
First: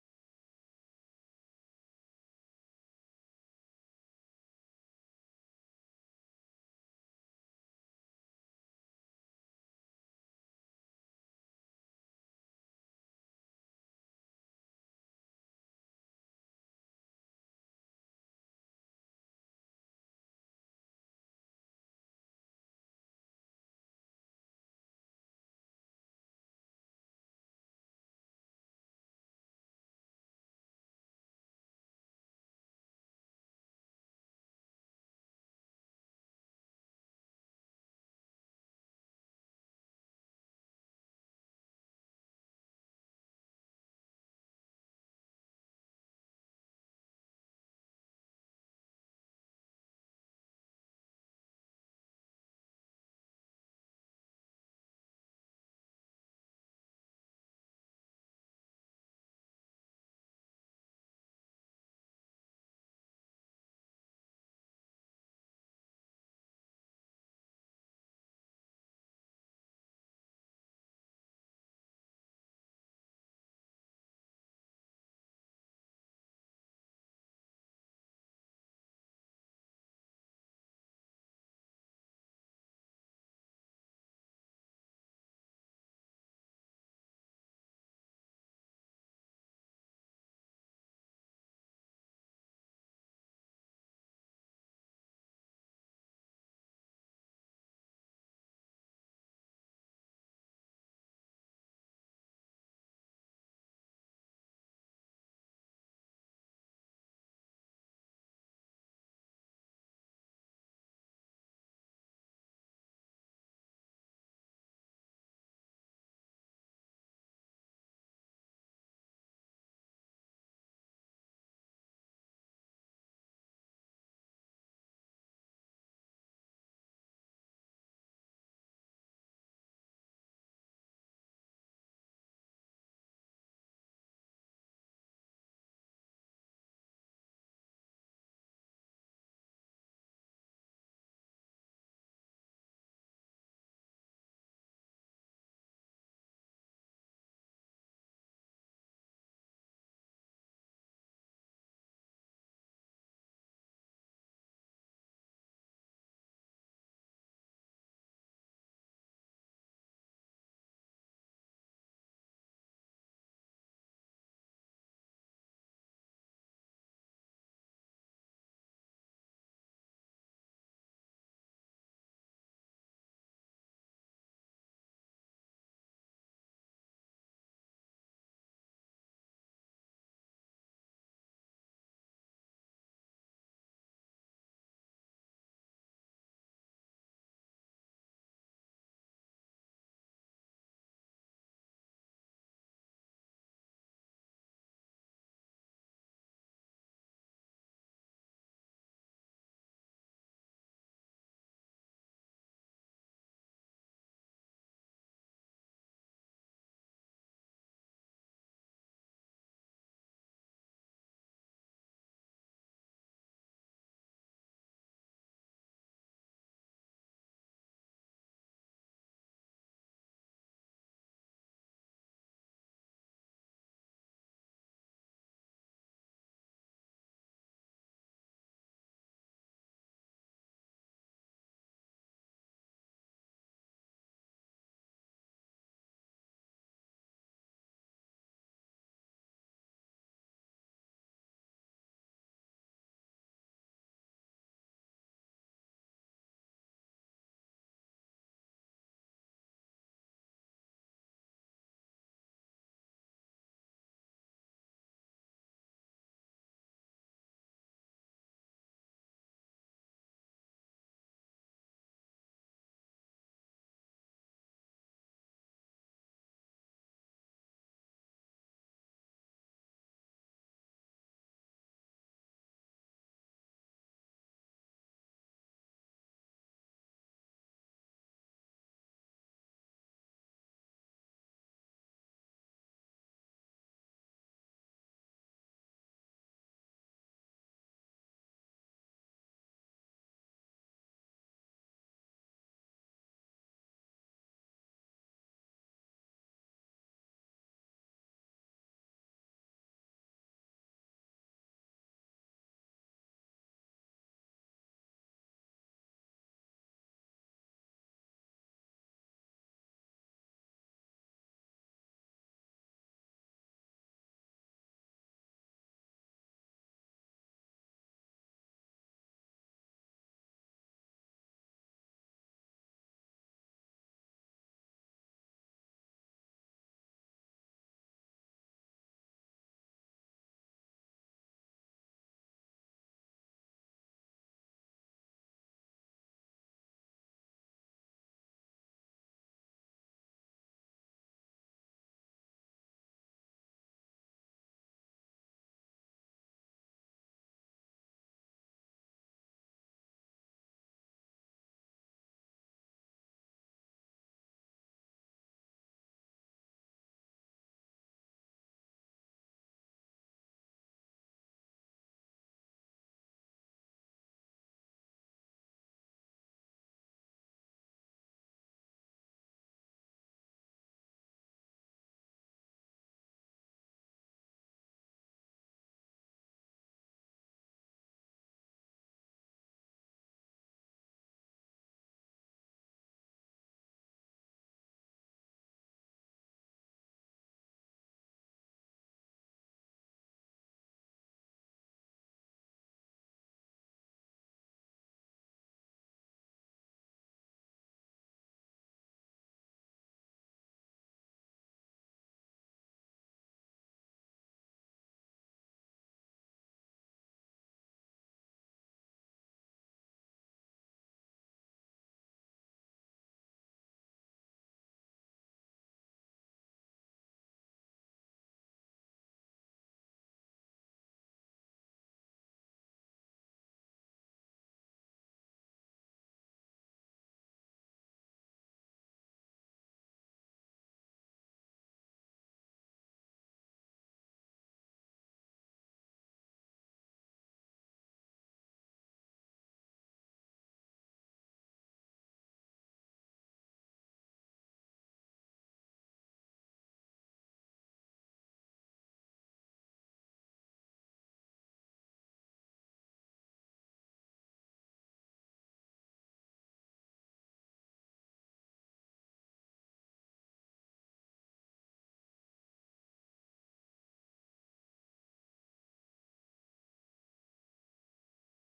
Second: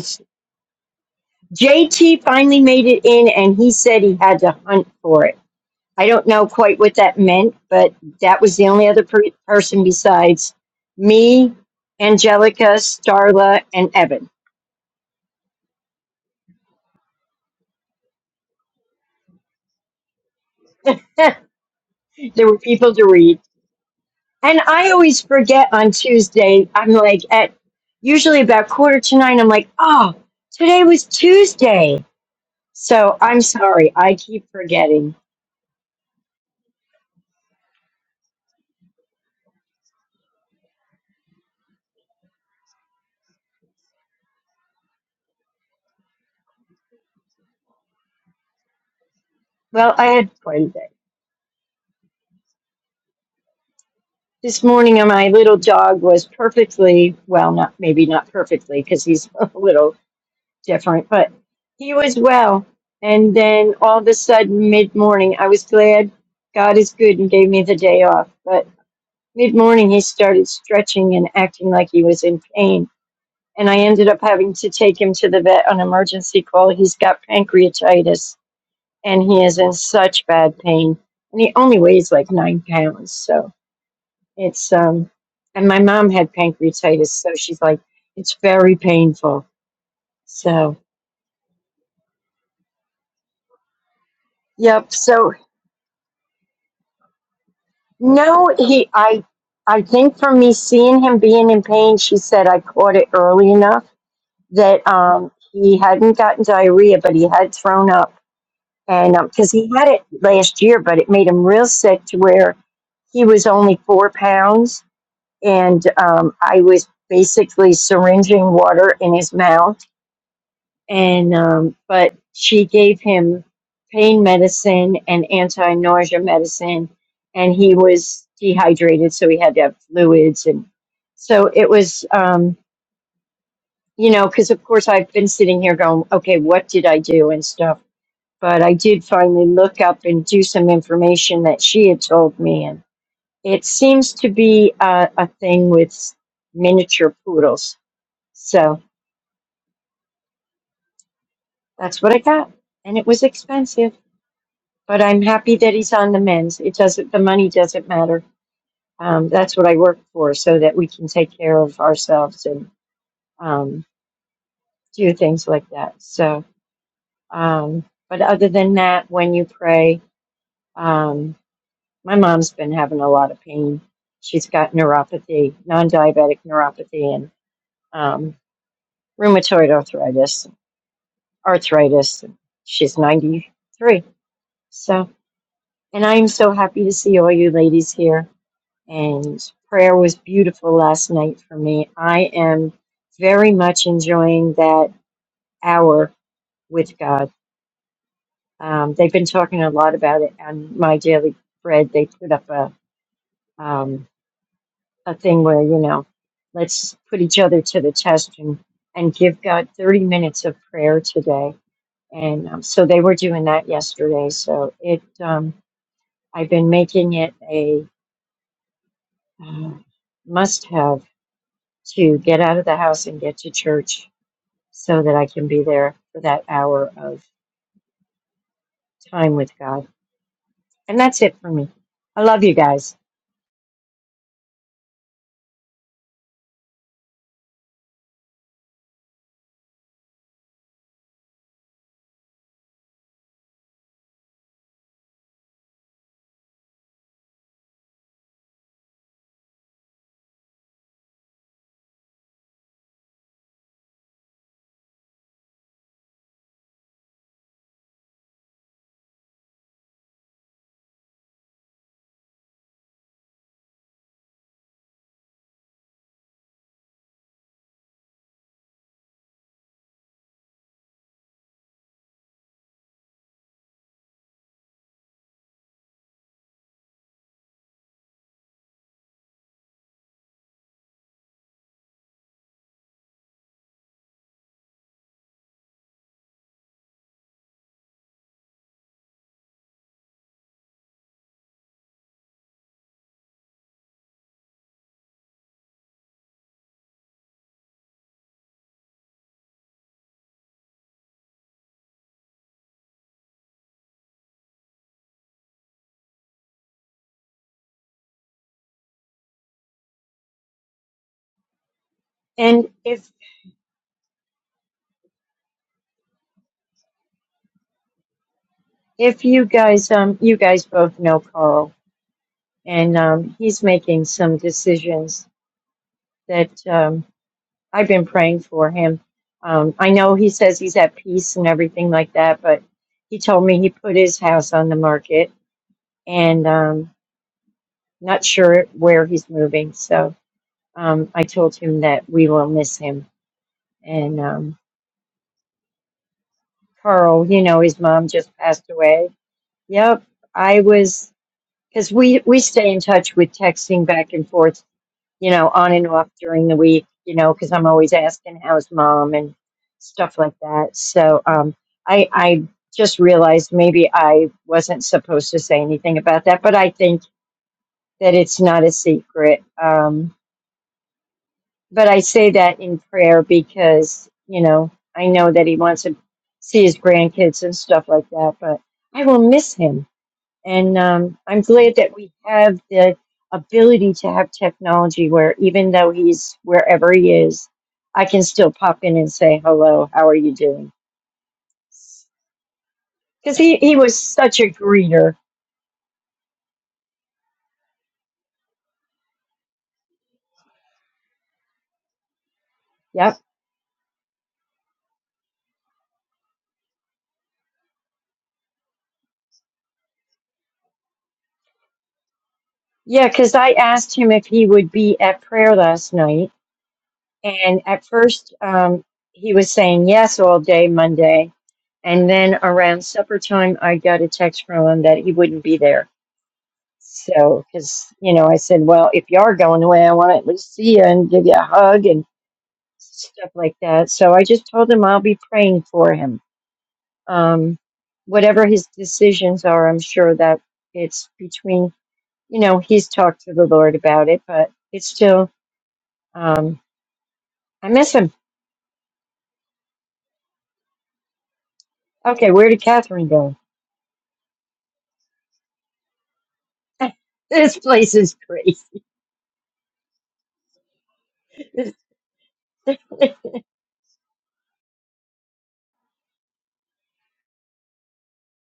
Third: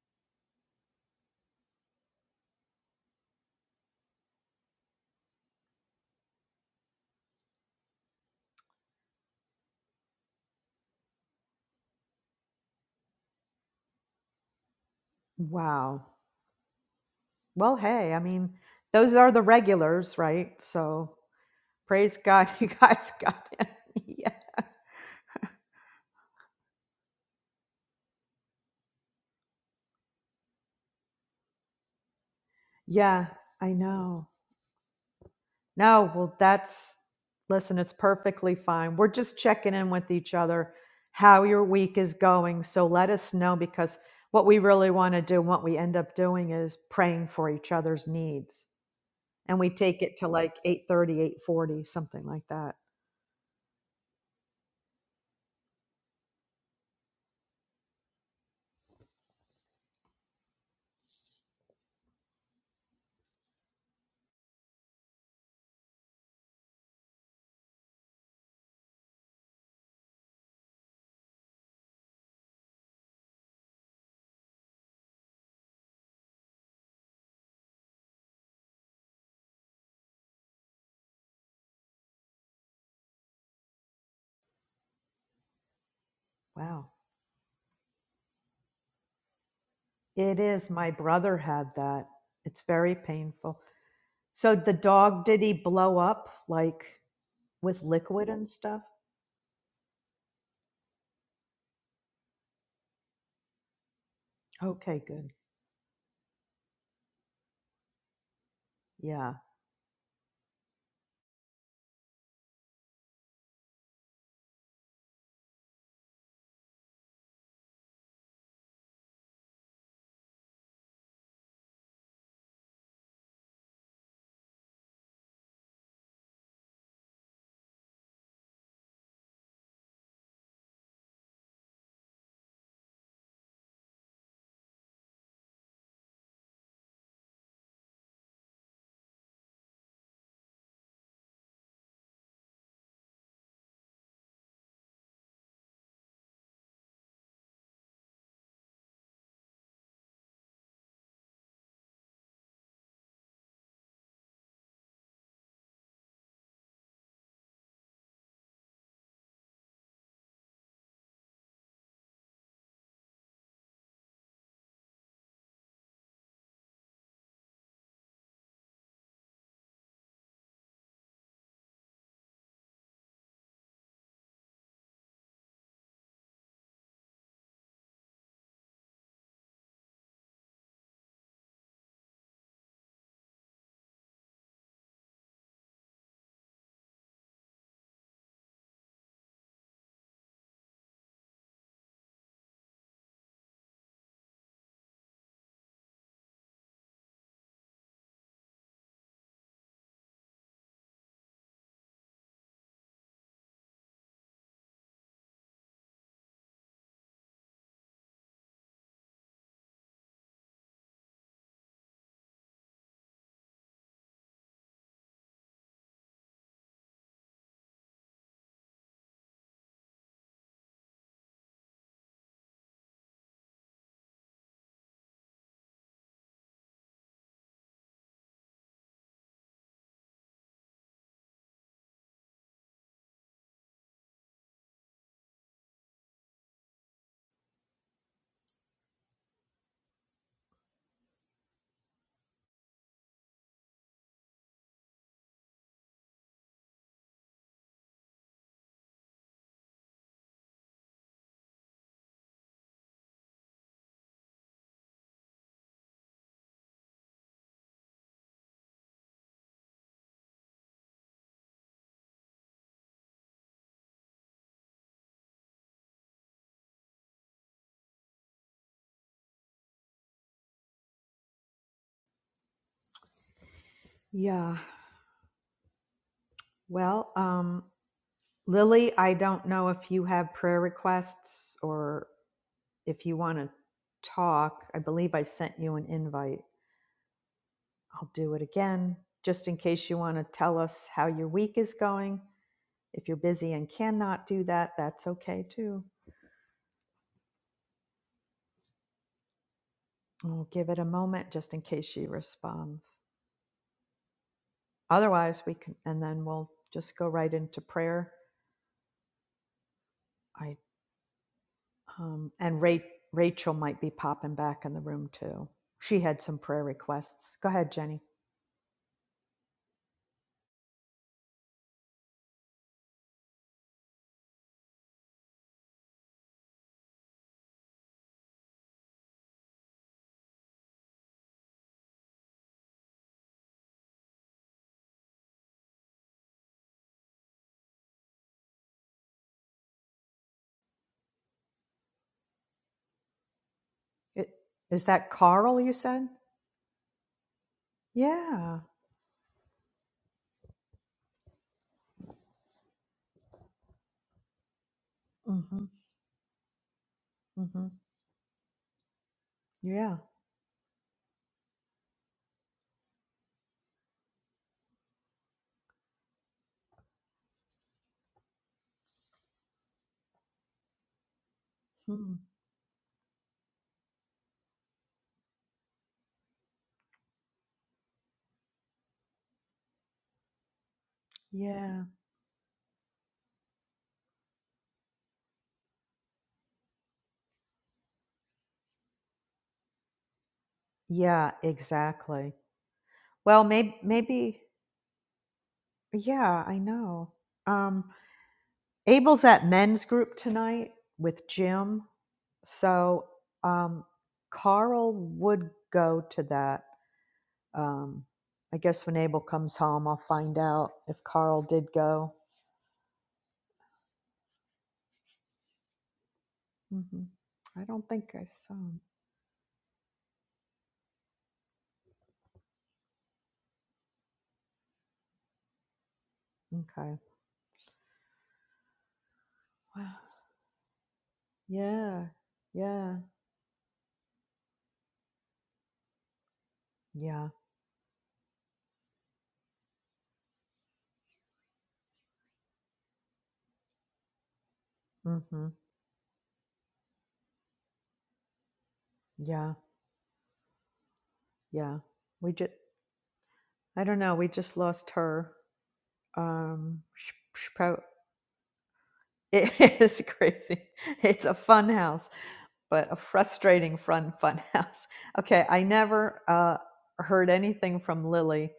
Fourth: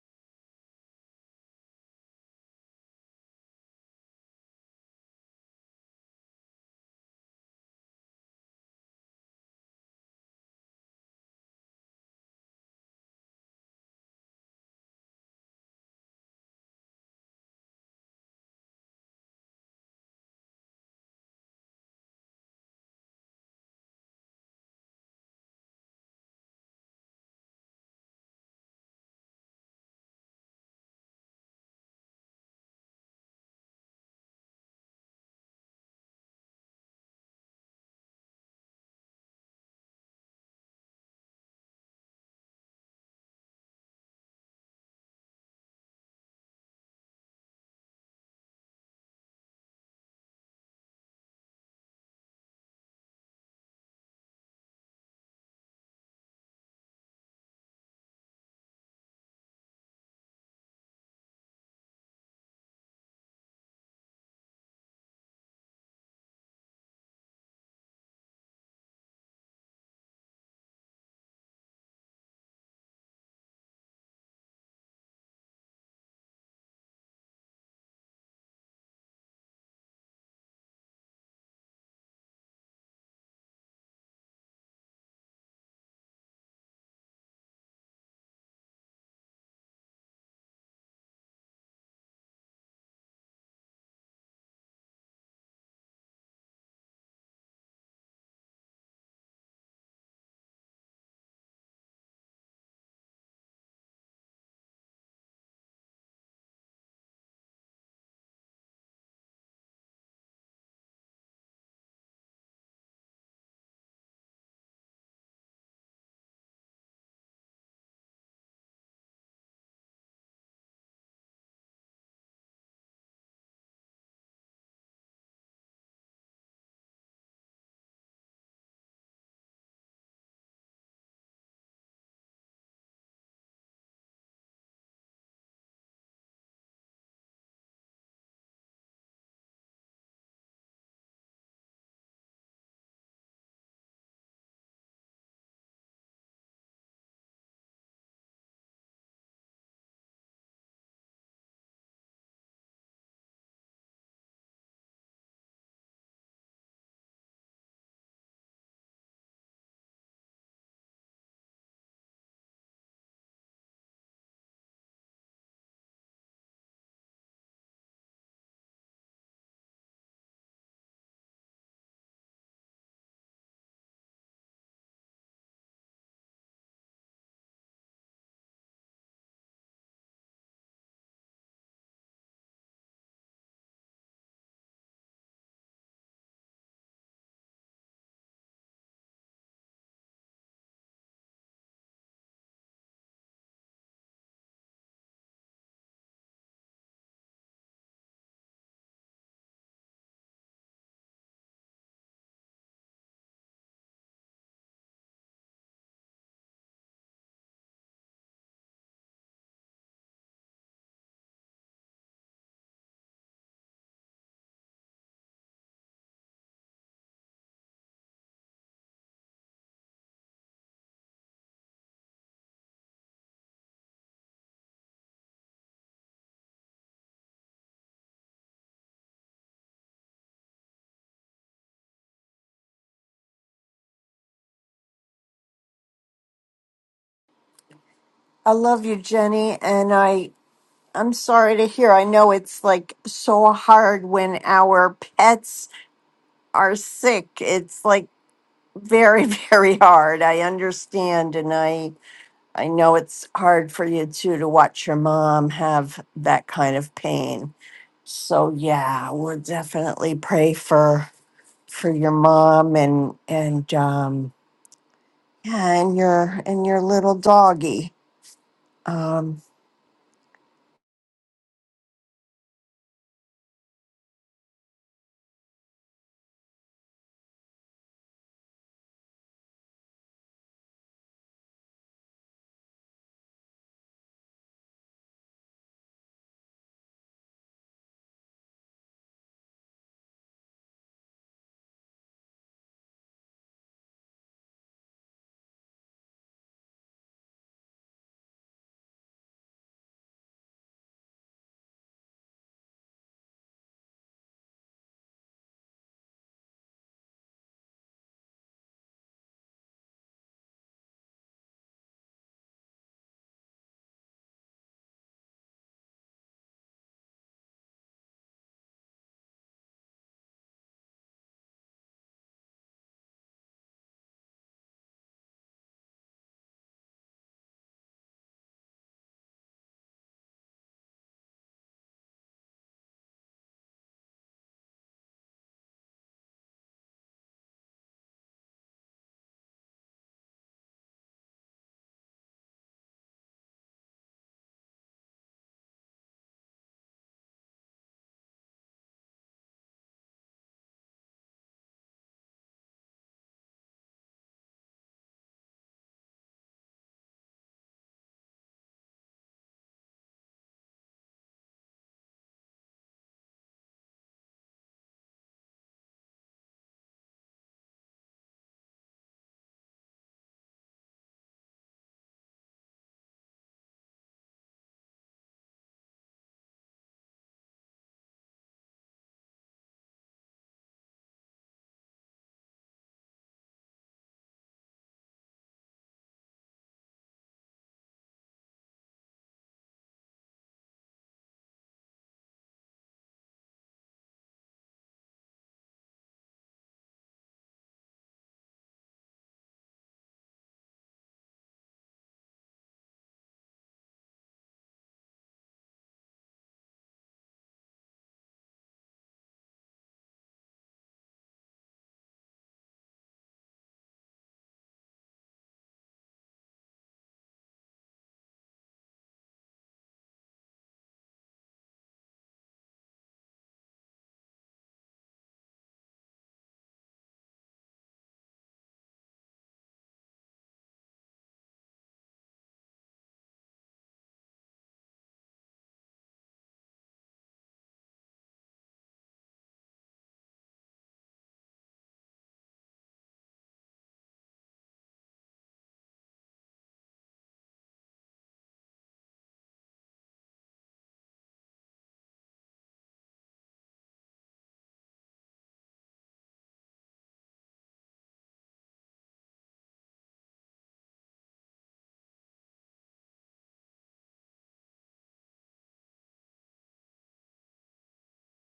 jt finally made it in and he said he had to hunt for it I don't know quite what that meant, but that was the only other per- person besides me, Angelica, Starla, and Evan.
Wow. Well, hey, I mean, those are the regulars, right? So
there
praise God
were
you
people to
guys
read.
got it. yeah.
And I always forget on Tuesday, I'm like at usually about quarter to nine, I'm like, oh, today was Tuesday. So
Yeah,
I'm
I
sorry, I
know.
keep forgetting.
No, well, that's, listen, it's perfectly fine. We're just checking in with each other, how your week is going. So let us know because what we really want to do, what we end up doing is praying for each other's needs. And we
Well,
take
I
it to
had
like
quite a
eight
day.
thirty, eight forty, something like that.
This morning, uh, my little dog was perfectly well, not maybe not perfectly because he's a little different, but he was well. And then all of a sudden, mid morning, I was glad God is good and gave me the day off. But mid morning, he started stretching and acting like he was in pain. And I ended up having to take him to the vet on emergency call. He's got pancreatitis and he is in such bad pain. And he only weighs like nine pounds. So it's, um, and my mom had
Wow.
pancreatitis. So she's like, it's very painful.
It is.
So,
My brother had that. It's very painful. So the
yep. So
dog, did he blow up like with liquid and
No,
stuff?
he. I. I think from me seeing him being in pain, she said I caught it early enough that
Okay, good.
um, he hadn't gotten diarrhea, but he had thrown up, and
Yeah.
because he had it last year, but it made him real sick to where he was only four pounds, and um, I was basically syringing water in his mouth and um, but she gave him pain medicine and anti-nausea medicine and he was dehydrated so he had to have fluids and so it was um, you know because of course i've been sitting here going okay what did i do and stuff but i did finally look up and do some information that she had told me and it seems to be a, a thing with miniature poodles so that's what i got and it was expensive but I'm happy that he's on the mends. It doesn't, the money doesn't matter. Um, that's what I work for, so that we can take care of ourselves and um, do things like that. So, um, but other than that, when you pray, um, my mom's been having a lot of pain. She's got neuropathy, non-diabetic neuropathy, and um, rheumatoid arthritis. Arthritis. She's 93. So, and I am so happy to see all you ladies here. and prayer was beautiful last night for me. I am very much enjoying that hour with God. Um, they've been talking a lot about it on my daily bread. They put up a um, a thing where you know, let's put each other to the test and and give God thirty minutes of prayer today. And um, so they were doing that yesterday. So it um, I've been making it a uh, must have to get out of the house and get to church so that I can be there for that hour of time with God. And that's it for me. I love you guys.
I love you, Jenny, and I I'm sorry to hear. I know it's like so hard when our pets are sick. It's like very very hard. I understand, and I I know it's hard for you too to watch your mom have that kind of pain. So yeah, we'll definitely pray for for your mom and and um yeah, and your and your little doggy. Um
Yeah. Well, um, Lily, I don't know if you have prayer requests or if you want to talk. I believe I sent you an invite. I'll do it again just in case you want to tell us how your week is going. If you're busy and cannot do that, that's okay too. We'll give it a moment just in case she responds. Otherwise, we can, and then we'll just go right into prayer. I um, and
And
Ra-
if
Rachel might be popping back in the room too. She had some prayer requests. Go ahead, Jenny.
if you guys um you guys both know Carl and um he's making some decisions that um I've been praying for him. Um I know he says he's at peace and everything like that, but he told me he put his house on the market and um not sure where he's moving. So um I told him that we will miss him and
It,
um
is that Carl you said?
Carl, you know, his mom just
Yeah.
passed away. Yep. I was, because we, we stay in touch with texting back and forth, you know,
Mm-hmm.
on and off during the week, you know, because I'm
Mm-hmm.
always asking how's mom and
Yeah.
stuff like that. So um, I, I just realized maybe I wasn't supposed to say anything about that, but I think that it's not a secret. Um, but I
mm
say that in prayer because, you know, I know that he wants to see his grandkids and stuff like that, but I will miss him. And um, I'm glad
Yeah.
that we have the ability to have technology where even though he's wherever he is, I can still pop in and say, hello, how are you doing?
Yeah. Exactly.
Because
Well,
he,
maybe.
he was such
Maybe.
a greeter.
Yeah. I know. Um, Abel's at men's group tonight with Jim. So
Yep.
um, Carl would go to that. Um, I guess when Abel comes home, I'll find out if Carl did go.
Yeah, because I asked him if he would be at prayer last night
hmm
And
I
at
don't think I
first,
saw him.
um, he was saying yes all day Monday. And then around supper time, I got a text from him that he wouldn't be there.
Okay.
So, because, you know, I said, well, if you are going away,
Wow.
I want to at least see you and give you a hug
Yeah.
and
Yeah.
stuff like that. So I just told him I'll be praying for him.
Yeah.
Um, whatever his decisions are, I'm sure that it's between, you know, he's talked to the Lord about it, but it's still,
hmm
um, I miss him.
Yeah. Yeah.
Okay,
We
where
just,
did Catherine go?
I don't know. We just lost her. Um, sh- sh-
This
pro-
place is crazy.
it is crazy. It's a fun house but a frustrating fun fun house. Okay, I never uh, heard anything from Lily.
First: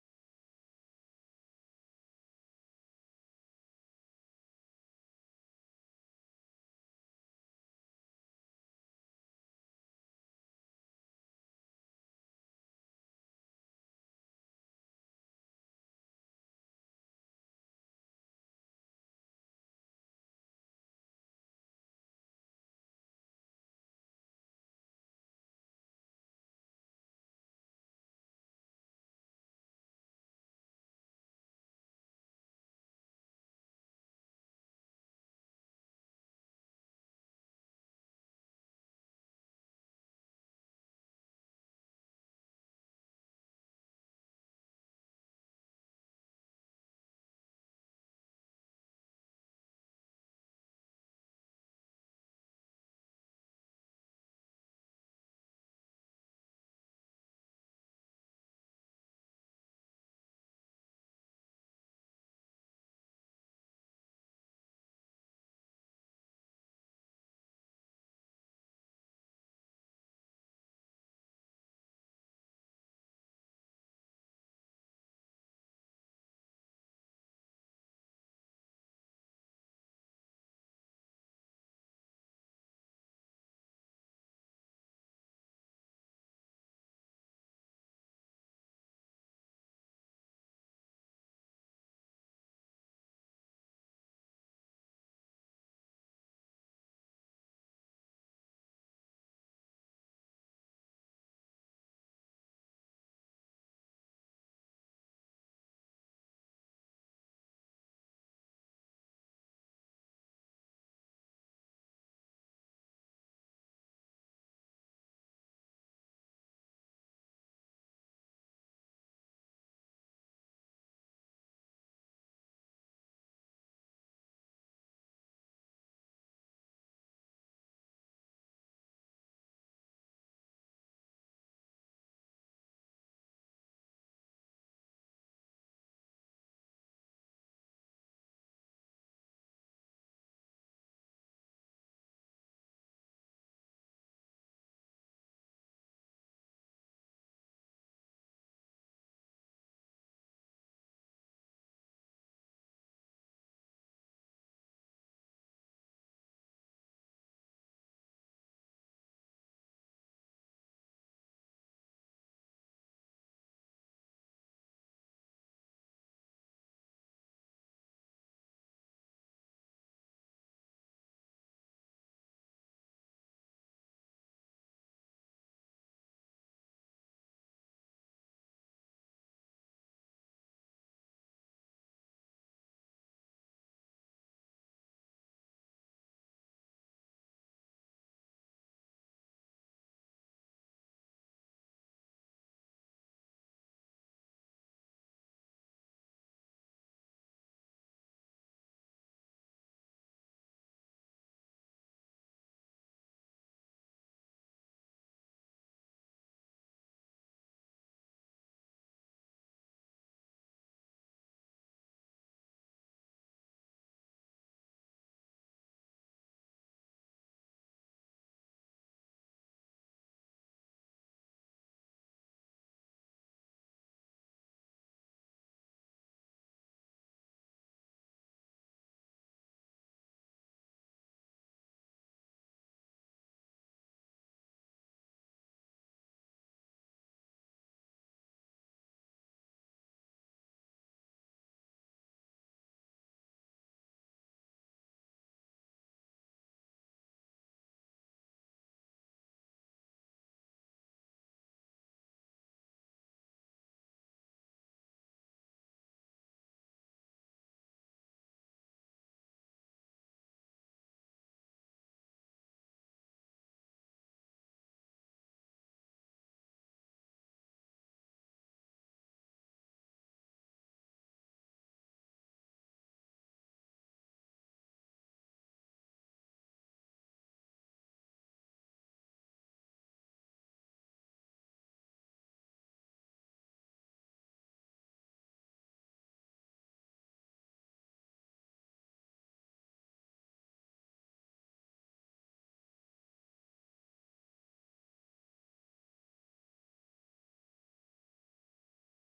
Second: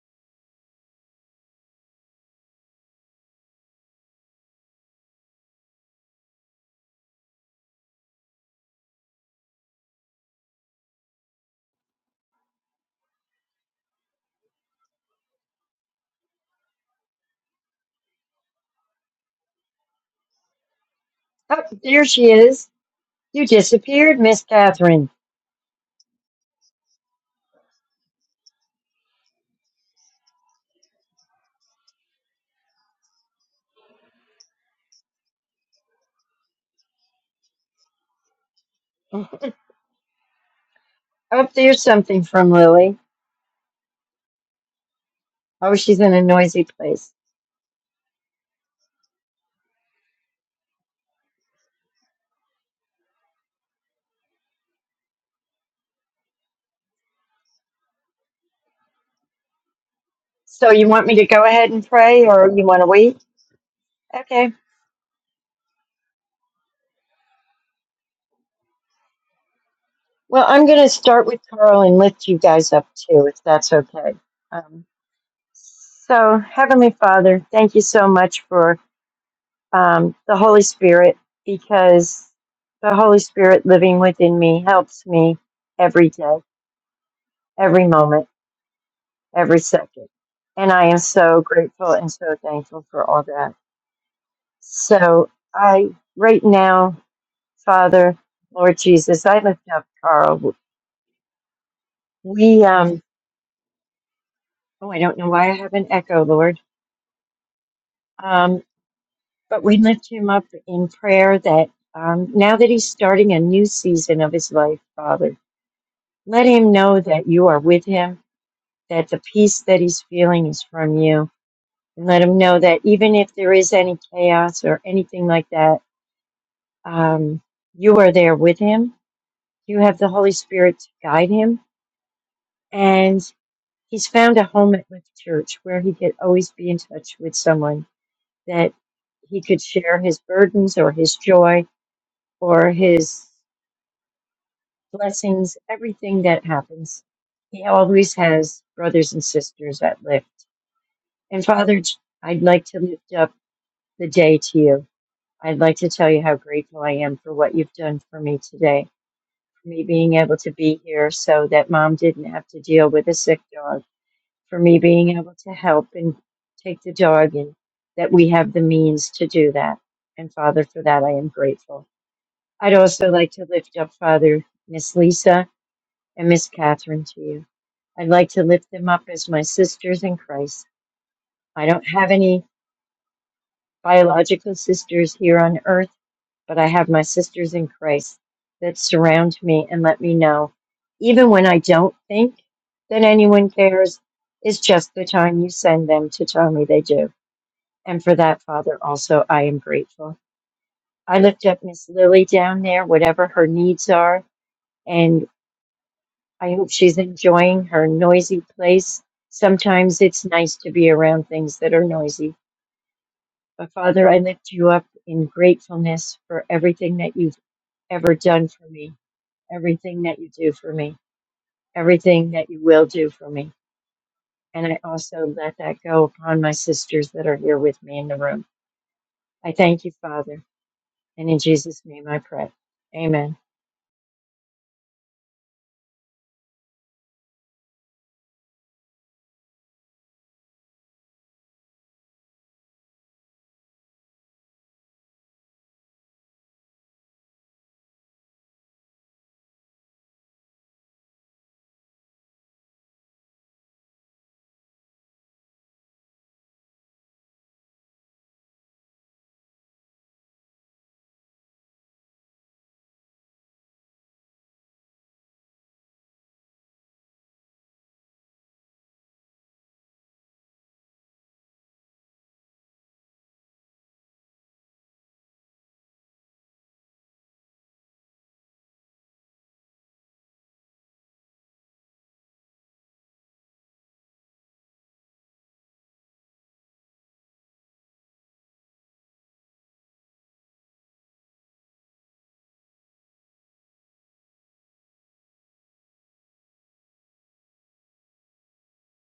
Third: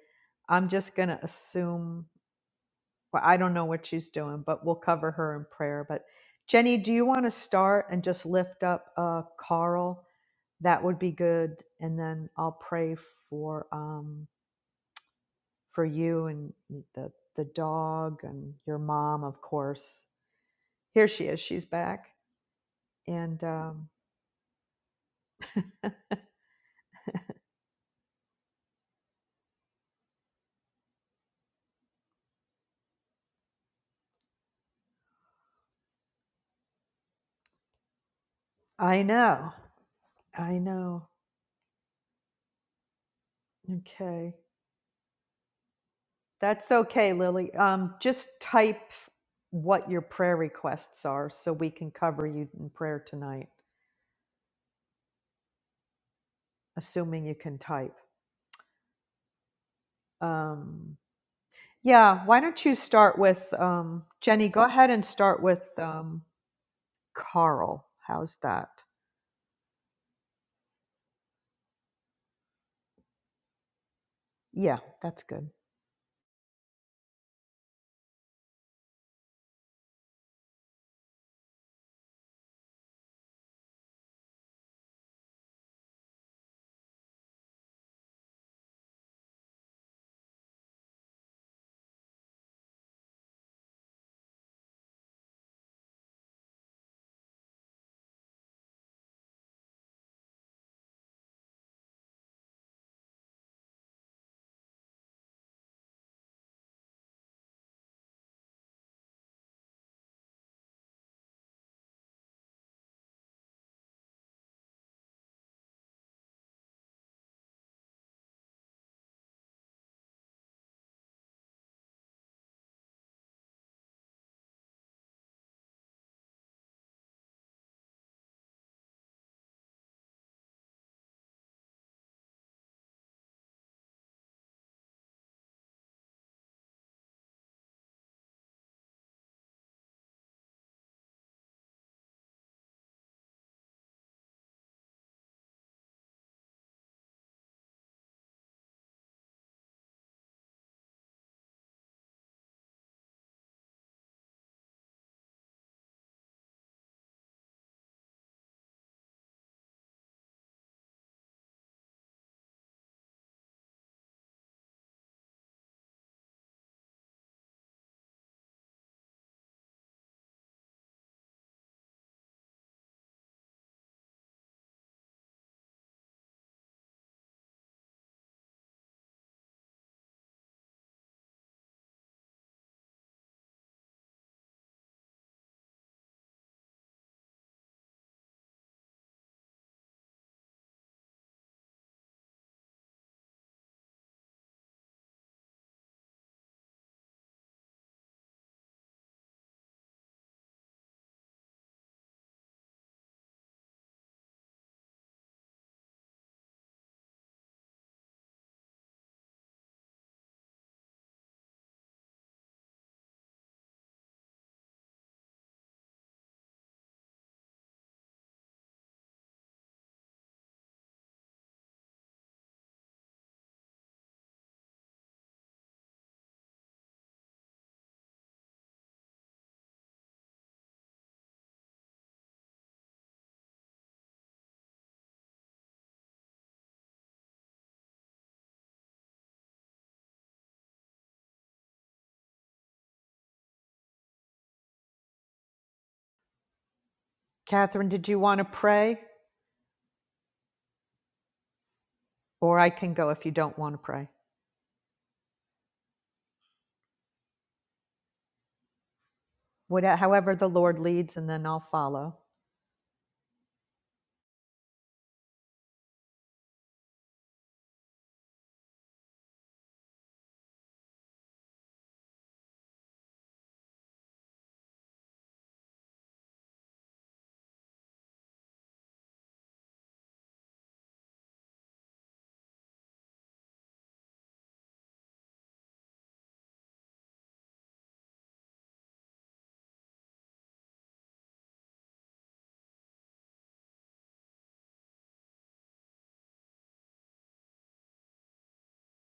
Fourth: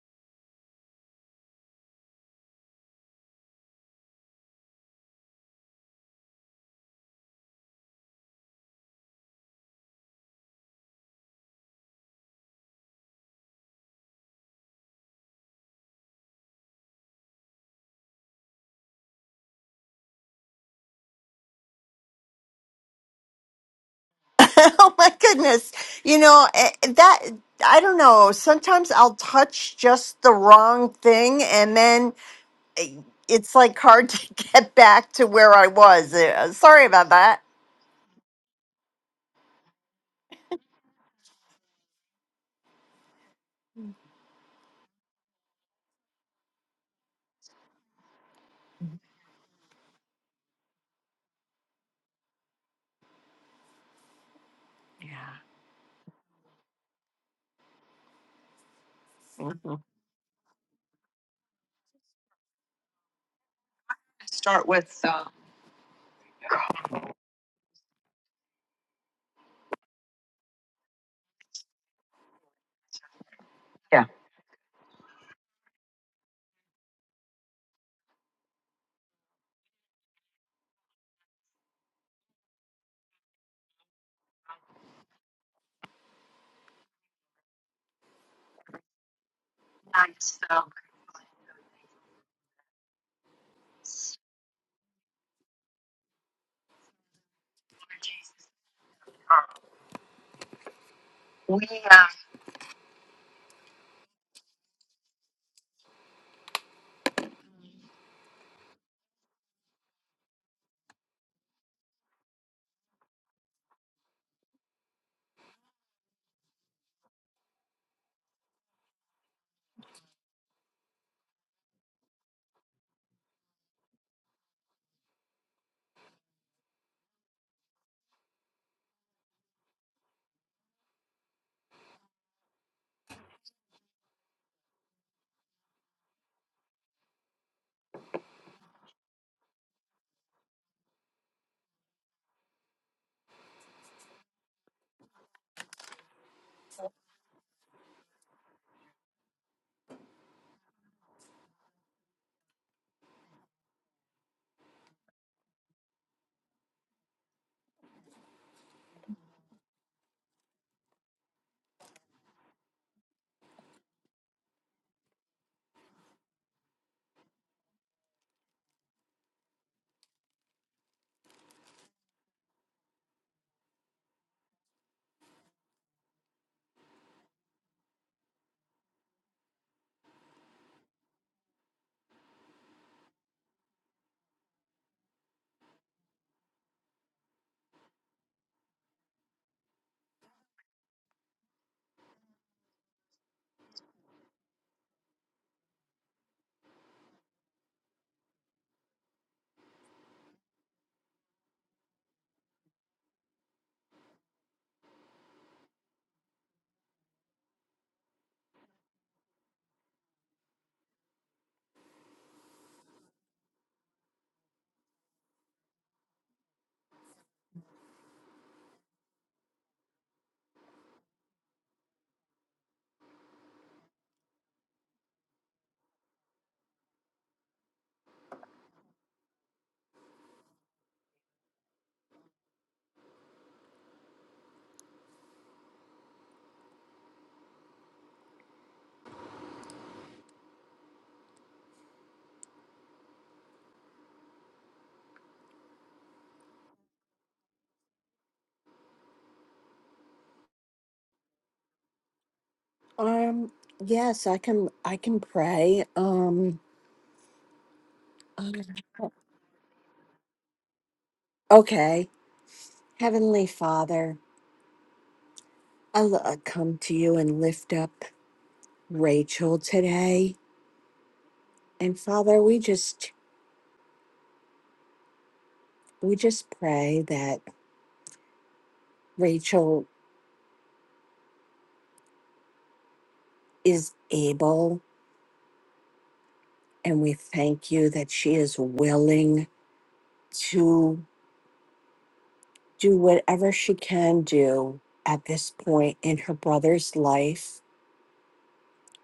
I'm just going to assume. Well, I don't know what she's doing, but we'll cover her in prayer. But Jenny, do you want to start and just lift up uh, Carl? That would be good, and then I'll pray for um, for you and the the dog and your mom, of course. Here she is.
Up
She's
there
back,
she is.
and
You
um,
disappeared, Miss
oh
Catherine.
my goodness. You know, eh, that I don't know, sometimes I'll touch just the wrong thing and then eh, it's like hard to get back to where I was. Eh, Sorry about that.
I know, I know.
Up there's something from Lily.
Okay.
Oh, she's in a noisy
That's okay,
place.
Lily. Um, just type what your prayer requests are so we can cover you in prayer tonight,
Yeah.
assuming you can type.
So you
Um,
want me to go ahead and
yeah,
pray,
why
or
don't
you
you
want to wait?
start with um, Jenny?
Okay.
Go
start
ahead
with
and
uh,
start with um, Carl. How's that?
Well, I'm going to start with Carl and lift you guys up too, if that's
Yeah.
okay.
Yeah,
Um,
that's good.
so, Heavenly Father, thank you so much for um, the Holy Spirit, because the Holy Spirit living within me helps me every day. every moment, every second. And I am so grateful and so thankful for all that. So I, right now, Father, Lord Jesus, I lift up Carl.
we uh,
We, um, oh, I don't know why I have an echo, Lord. Um, but we lift him up in prayer that um, now that he's starting a new season of his life, Father, let him know that you are with him, that the peace that he's feeling is from you and let them know that even if there is any chaos or anything like that, um, you are there with him. You have the Holy Spirit to guide him. And he's found a home at Lift Church where he could always be in touch with someone that he could share his burdens or his joy or his blessings, everything that happens. He always has brothers and sisters at Lift. And Father, I'd like to lift up the day to you I'd like to tell you how grateful I am for what you've done for me today, for me being able to be here so that mom didn't have to deal with a sick dog, for me being able to help and take the dog, and that we have the means to do that. And Father, for that, I am grateful. I'd also like to lift up Father, Miss Lisa, and Miss Catherine to you. I'd like to lift them up as my sisters in Christ. I don't have any biological sisters here on earth but I have my sisters in Christ that surround me and let me know, even when I don't think that anyone cares, it's just the time you send them to tell me they do. And for that, Father, also, I am grateful. I lift up Miss Lily down there, whatever her needs are, and I hope she's enjoying her noisy place. Sometimes it's nice to be around things that are noisy. But Father, I lift you up in gratefulness for everything that you've ever done for me everything that you do for me, everything that you will do for me. And I also let that go upon my sisters that are here with me in the room. I thank you, Father. And in Jesus' name I pray. Amen.
Catherine, did you want to pray? Or I can go if you
Um,
don't want to pray.
yes, I can I can pray. Um um,
What, however, the Lord leads, and then I'll
okay.
follow.
Heavenly Father, I l- I come to you and lift up Rachel today. And Father, we just we just pray that Rachel is able and we thank you that she is willing to do whatever she can do at this point in her brother's life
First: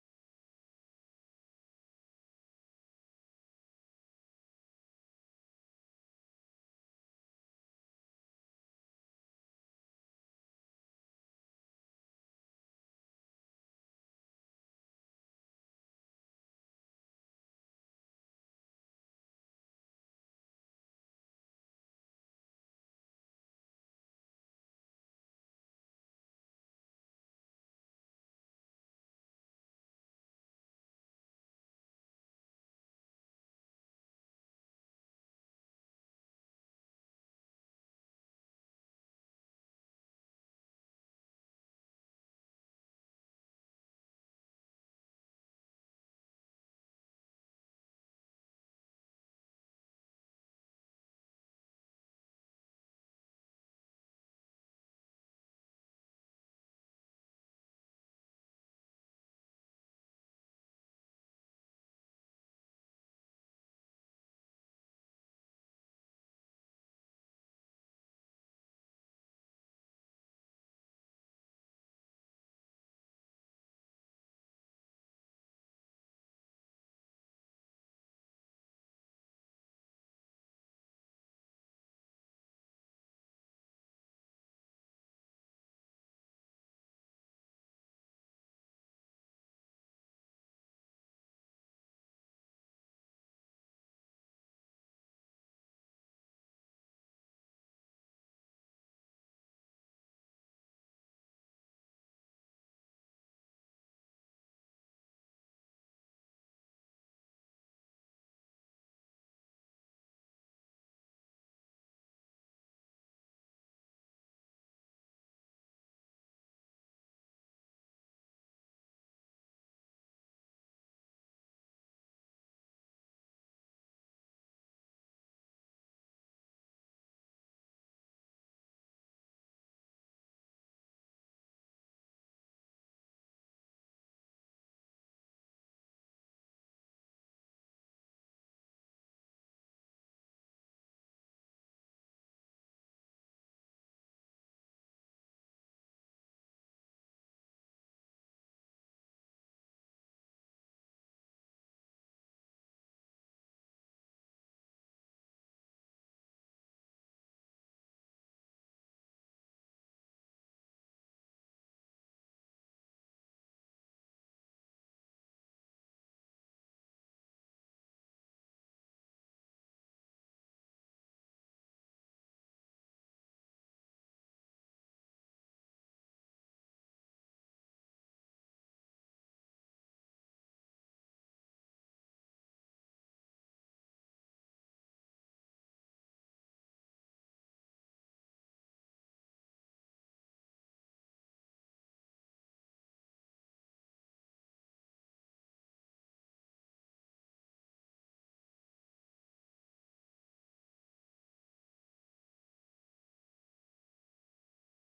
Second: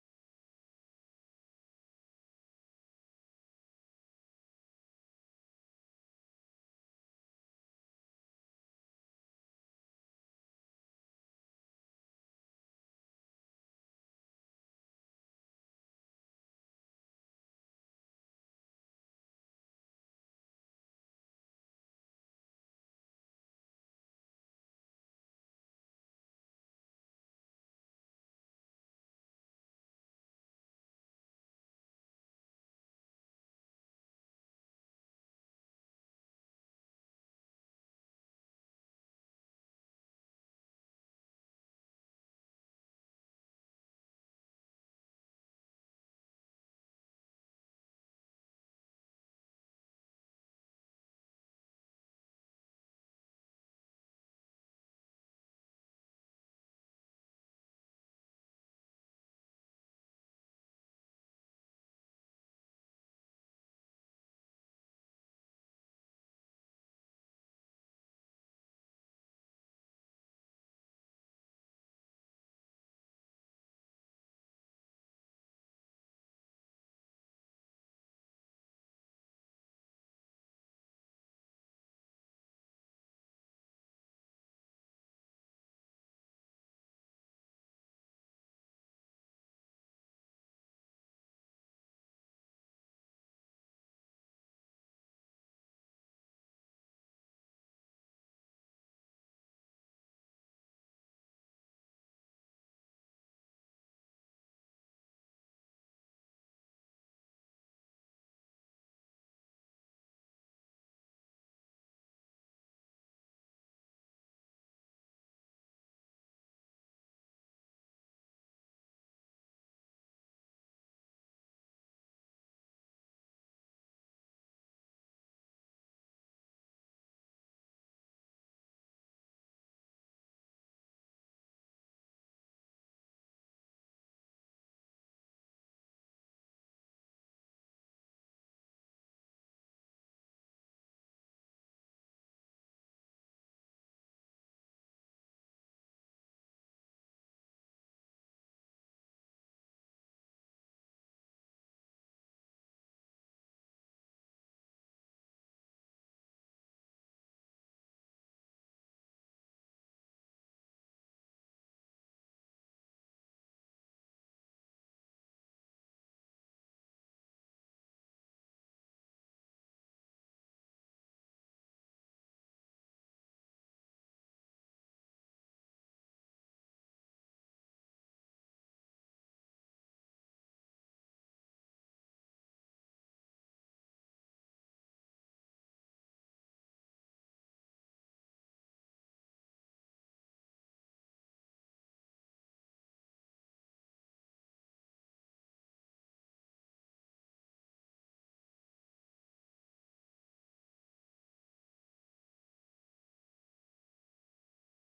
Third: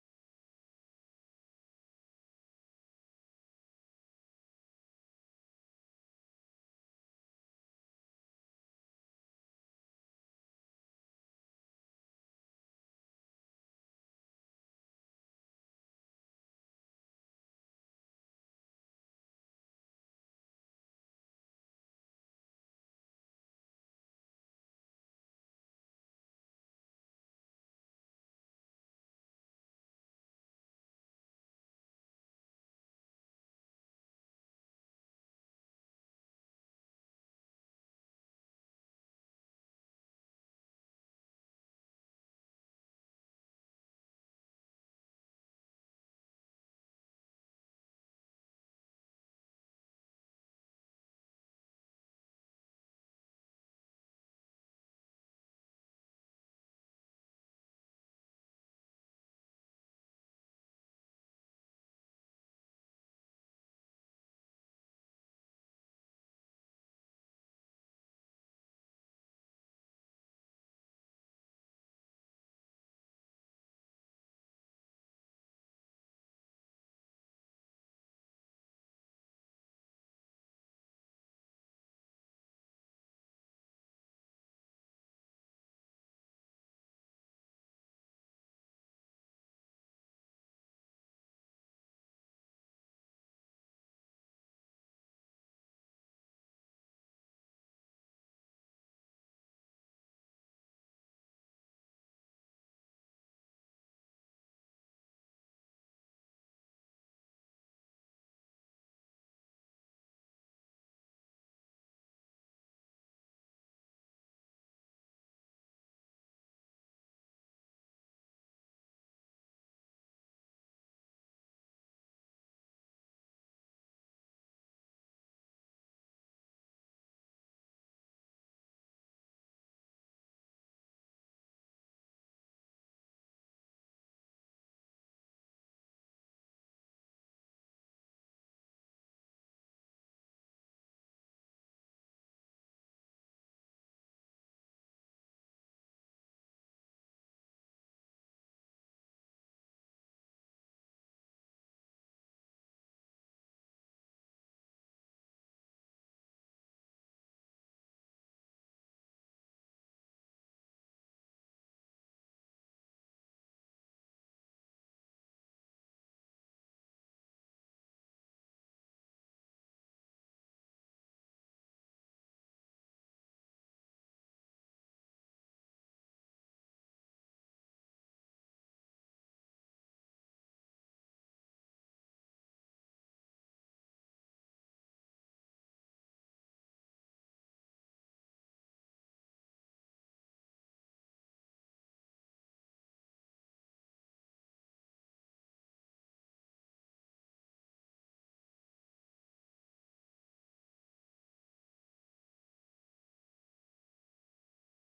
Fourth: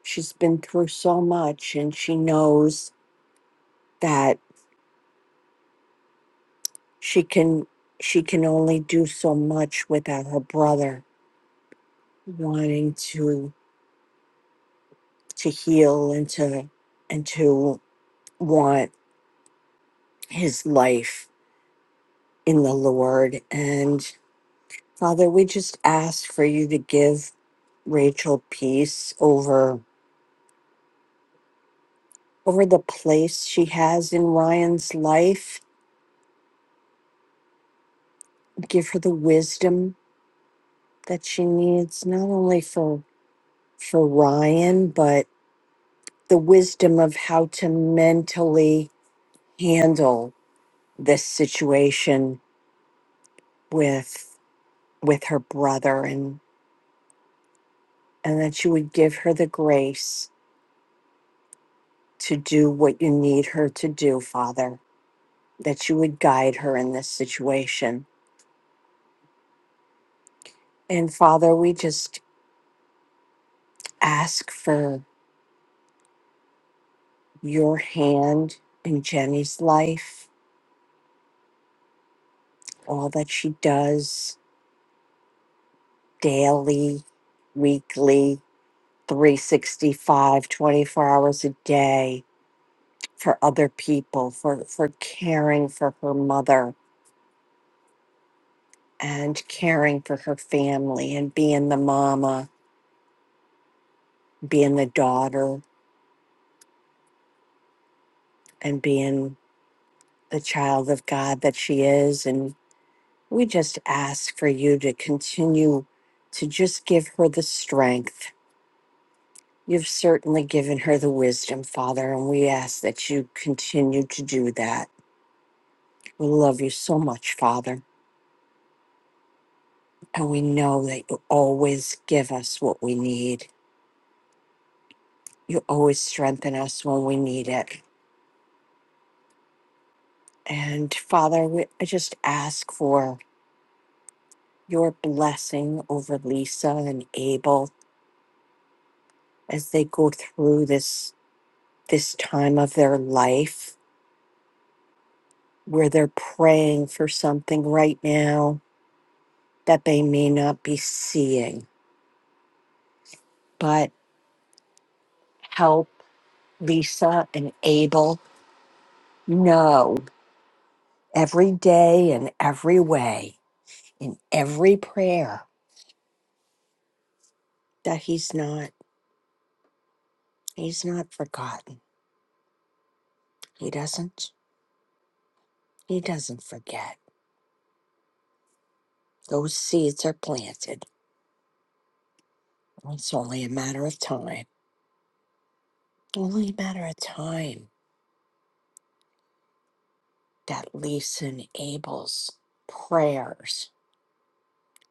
she's been through so much and she knows that she can she can only do so much without her brother wanting to to heal and to and to want his life in the lord and father we just ask for you to give rachel peace over over the place she has in ryan's life give her the wisdom that she needs not only for for Ryan, but the wisdom of how to mentally handle this situation with with her brother and and that you would give her the grace to do what you need her to do, Father, that you would guide her in this situation. And Father, we just ask for your hand in Jenny's life, all that she does daily, weekly, Three sixty-five, twenty-four hours a day for other people for for caring for her mother and caring for her family and being the mama being the daughter and being the child of god that she is and we just ask for you to continue to just give her the strength you've certainly given her the wisdom father and we ask that you continue to do that we love you so much father And we know that you always give us what we need. You always strengthen us when we need it. And Father, we, I just ask for your blessing over Lisa and Abel as they go through this this time of their life where they're praying for something right now that they may not be seeing. But help Lisa and Abel know every day and every way in every prayer that he's not he's not forgotten he doesn't he doesn't forget those seeds are planted it's only a matter of time only a matter of time that lisa and abel's prayers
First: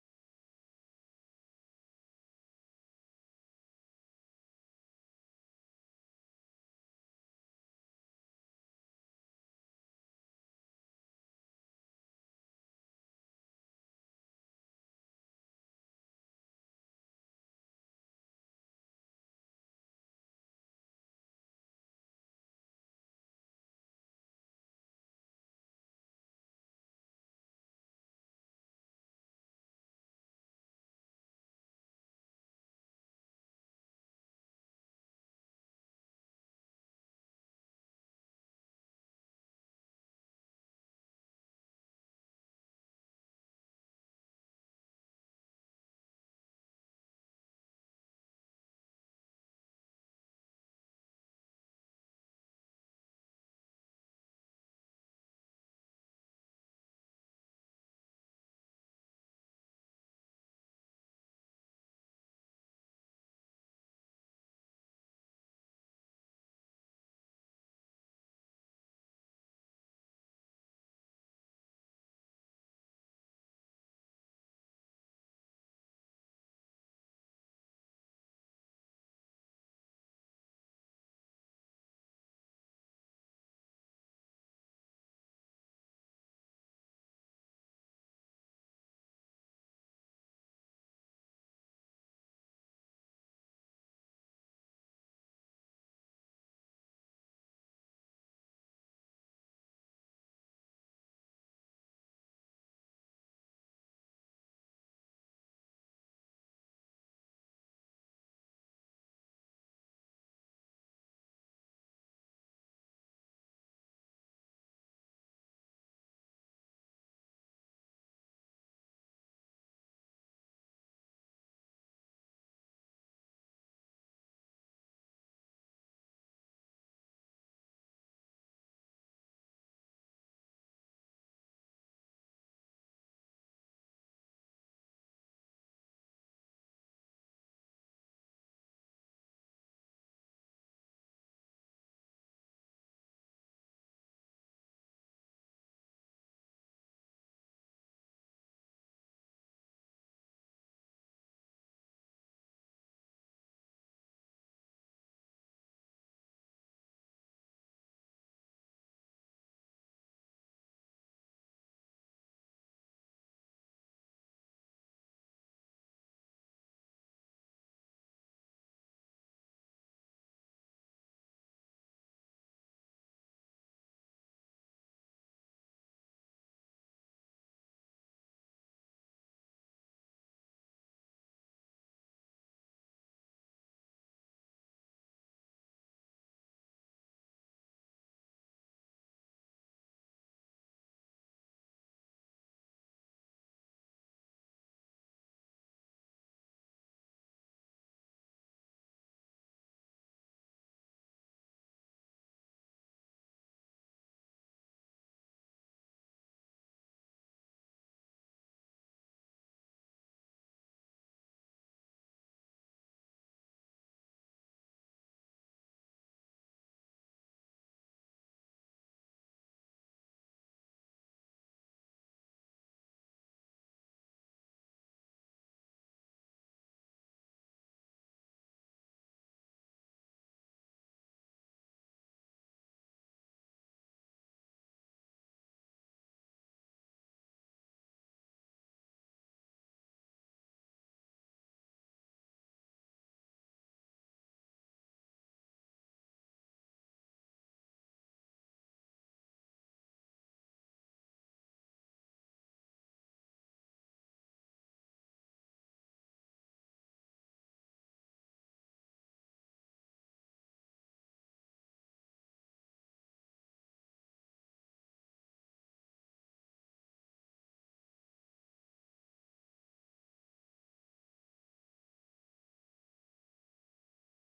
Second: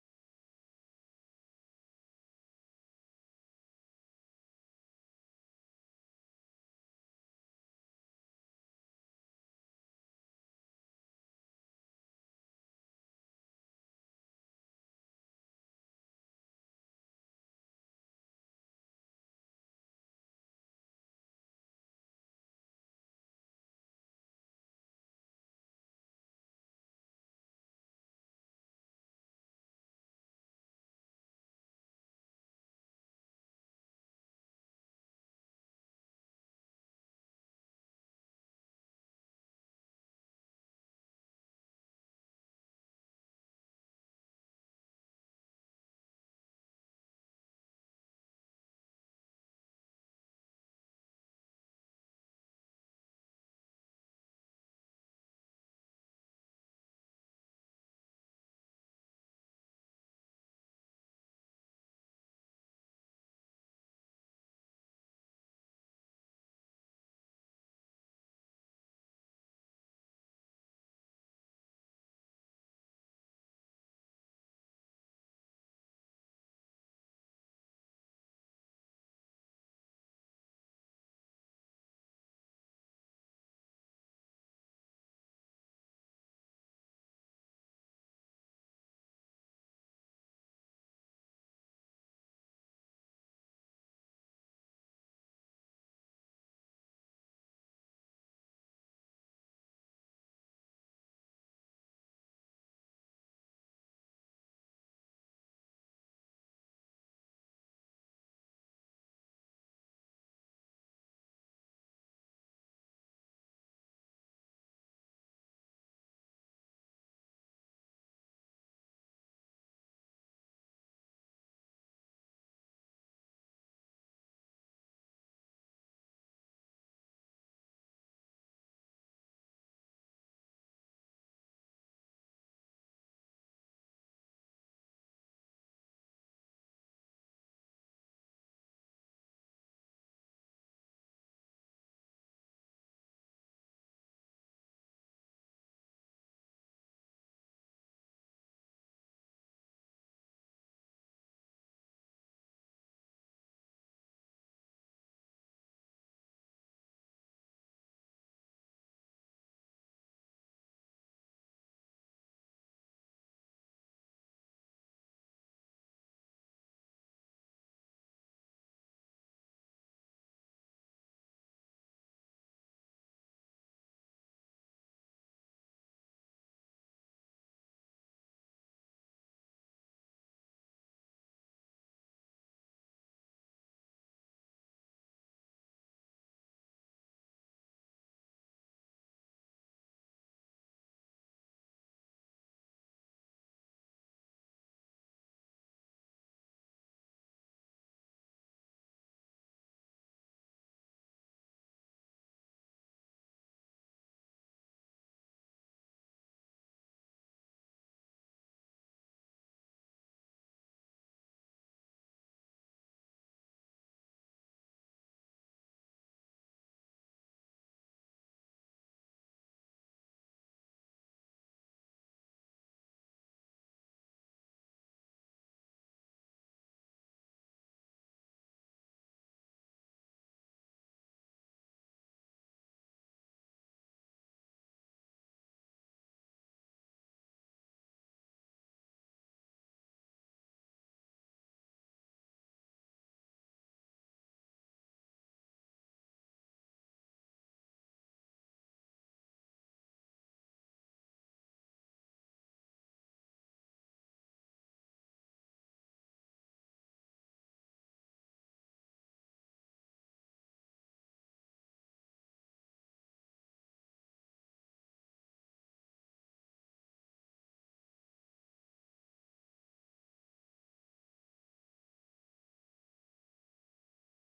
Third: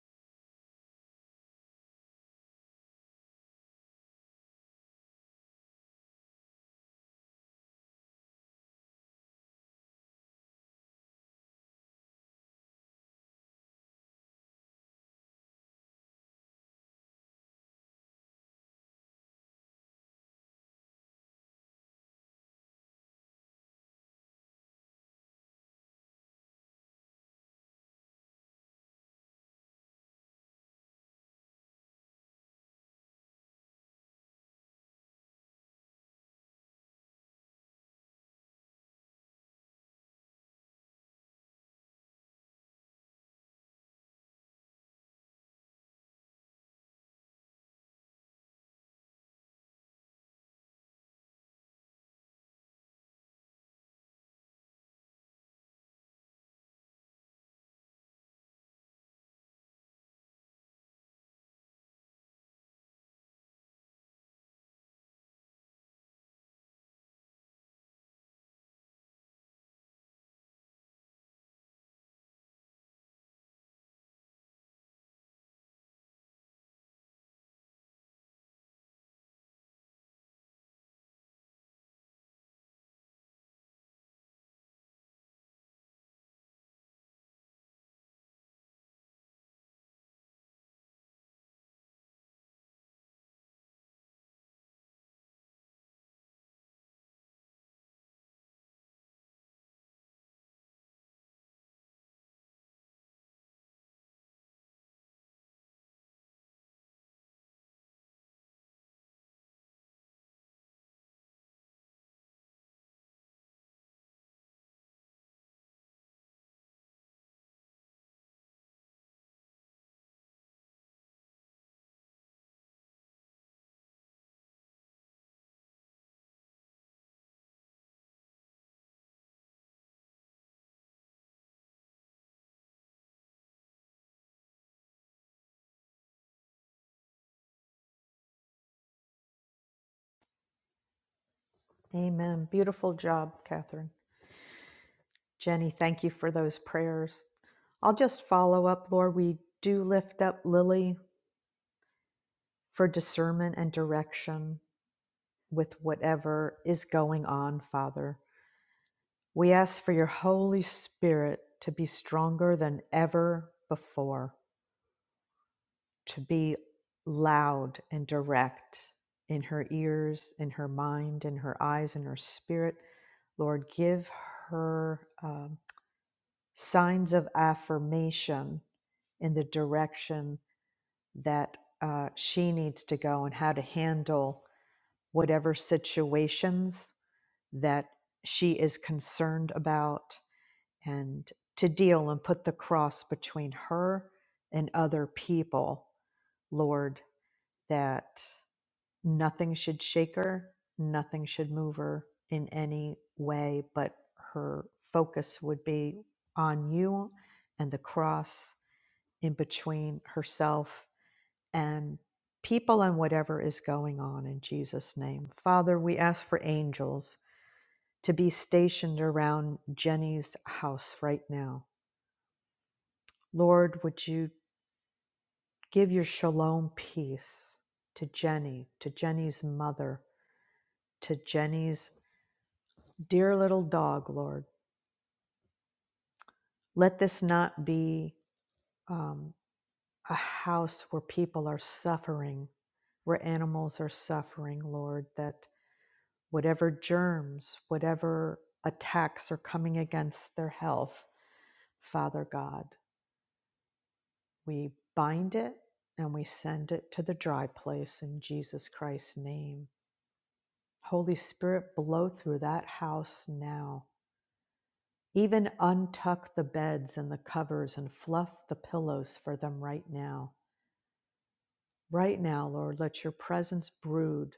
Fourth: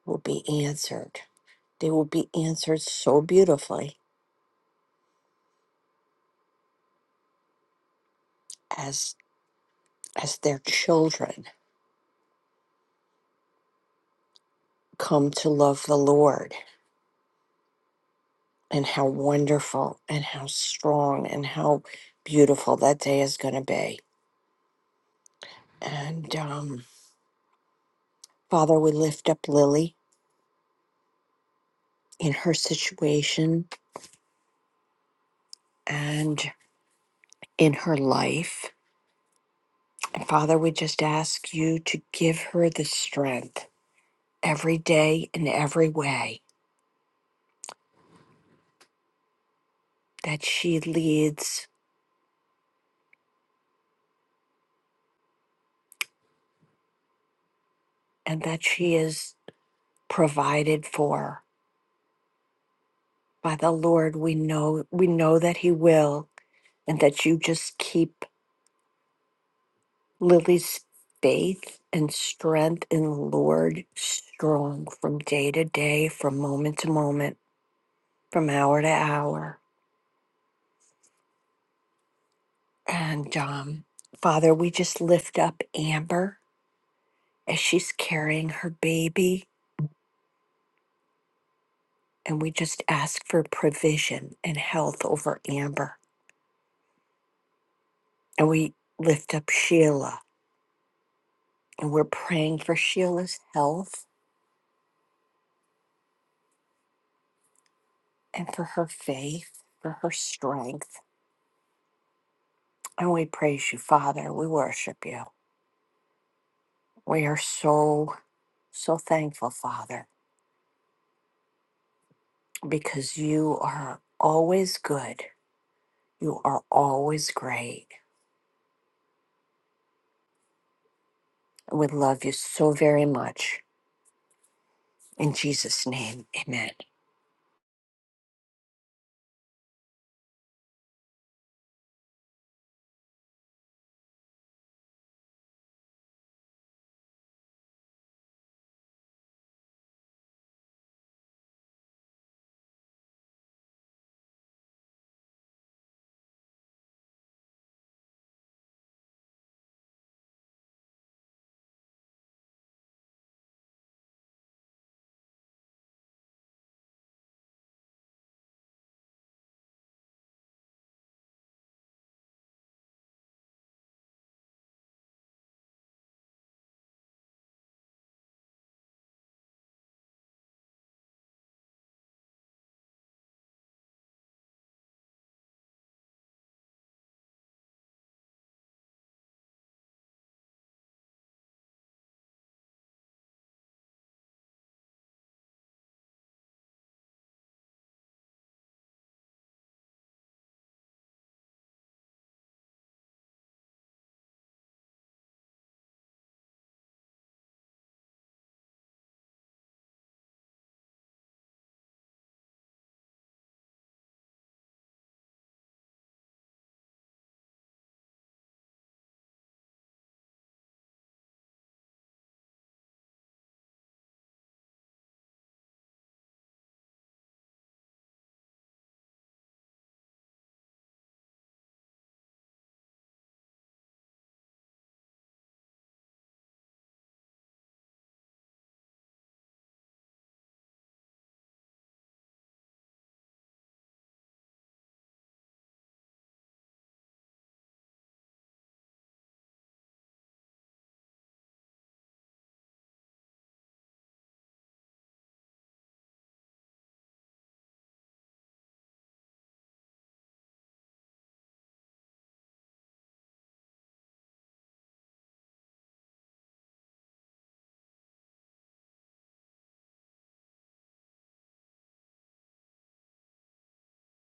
will be answered they will be answered so beautifully as as their children come to love the lord and how wonderful and how strong and how beautiful that day is going to be And um, Father, we lift up Lily in her situation and in her life. And Father, we just ask you to give her the strength every day in every way that she leads and that she is provided for by the Lord. We know we know that He will, and that you just keep Lily's faith and strength in the Lord strong from day to day, from moment to moment. from hour to hour. And um, Father, we just lift up Amber as she's carrying her baby, and we just ask for provision and health over Amber. And we lift up Sheila, and we're praying for Sheila's health and for her faith, for her strength. And we praise you, Father. We worship you. We are so, so thankful, Father, because you are always good. You are always great We love you so very much. In Jesus' name, amen.
Amen. Beautiful job, Catherine. Jenny, thank you for those prayers. I'll just follow up, Lord. We do lift up Lily for discernment and direction with whatever is going on, Father. We ask for your Holy Spirit to be stronger than ever before, to be loud and direct in her ears, in her mind, in her eyes, in her spirit. Lord, give her um, signs of affirmation in the direction that uh, she needs to go and how to handle whatever situations that she is concerned about and to deal and put the cross between her and other people, Lord, that nothing should shake her, nothing should move her in any way, but her focus would be on you and the cross in between herself and people and whatever is going on in Jesus' name. Father, we ask for angels to be stationed around Jenny's house right now. Lord, would you give your shalom peace to Jenny, to Jenny's mother, to Jenny's dear little dog, Lord? Let this not be um, a house where people are suffering, where animals are suffering, Lord, that whatever germs, whatever attacks are coming against their health, Father God, we bind it and we send it to the dry place in Jesus Christ's name. Holy Spirit, blow through that house now. Even untuck the beds and the covers and fluff the pillows for them right now. Right now, Lord, let your presence brood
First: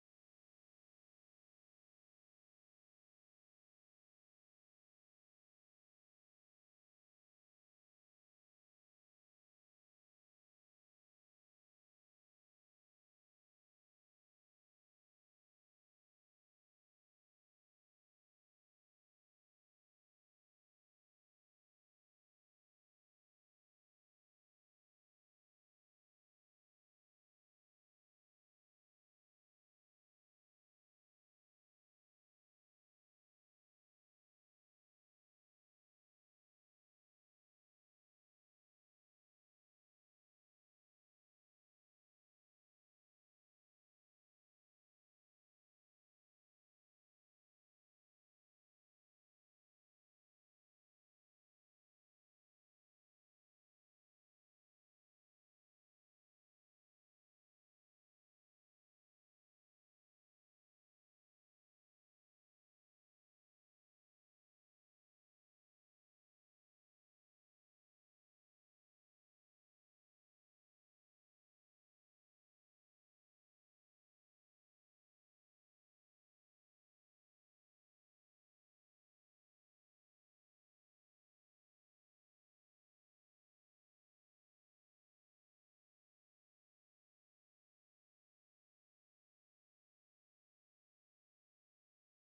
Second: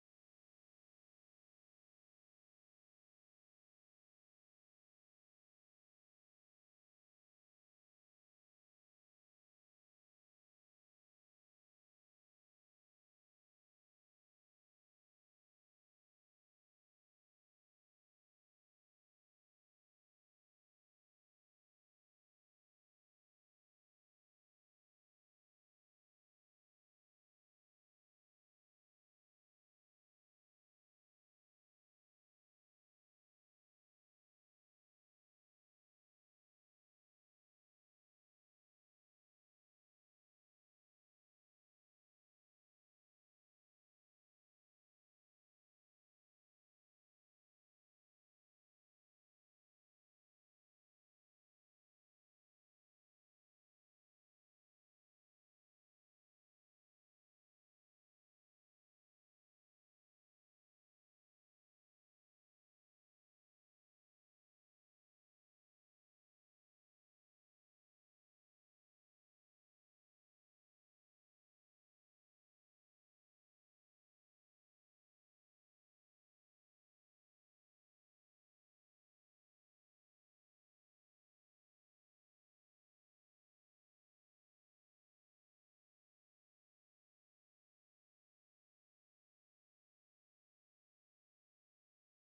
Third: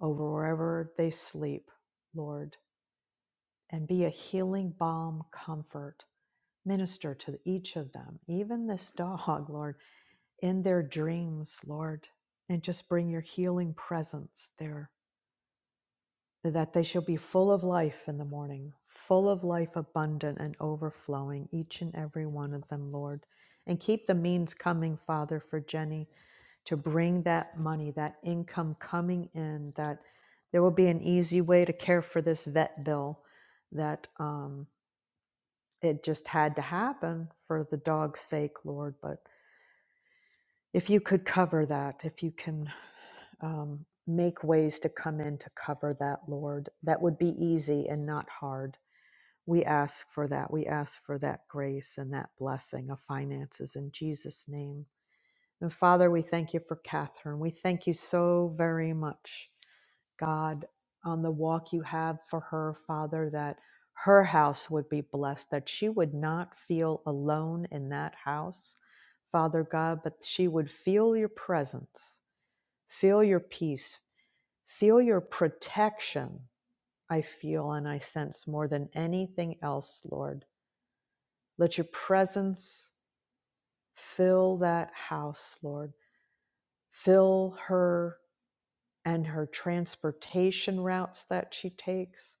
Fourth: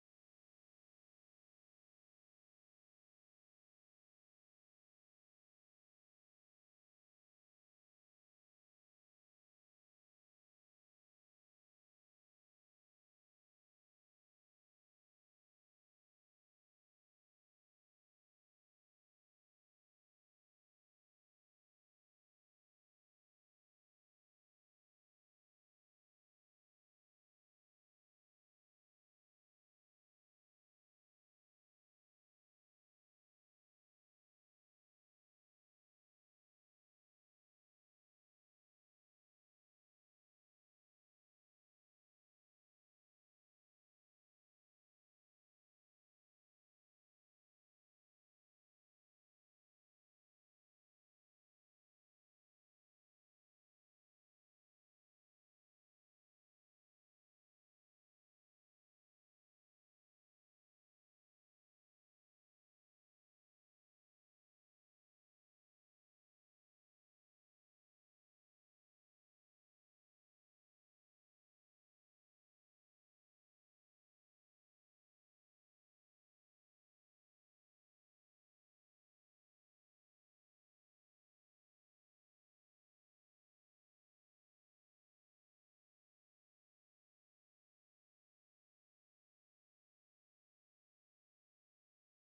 over wherever they sleep, Lord, and be a healing balm comfort Minister to each of them, even this dog, Lord, in their dreams, Lord, and just bring your healing presence there, that they shall be full of life in the morning, full of life abundant and overflowing, each and every one of them, Lord. And keep the means coming, Father, for Jenny to bring that money, that income coming in, that there will be an easy way to care for this vet bill, that. Um, it just had to happen for the dog's sake, Lord. But if you could cover that, if you can um, make ways to come in to cover that, Lord, that would be easy and not hard. We ask for that. We ask for that grace and that blessing of finances in Jesus' name. And Father, we thank you for Catherine. We thank you so very much God, on the walk you have for her, Father, that her house would be blessed, that she would not feel alone in that house, Father God, but she would feel your presence, feel your peace, feel your protection. I feel and I sense more than anything else, Lord. Let your presence fill that house, Lord. Fill her and her transportation routes that she takes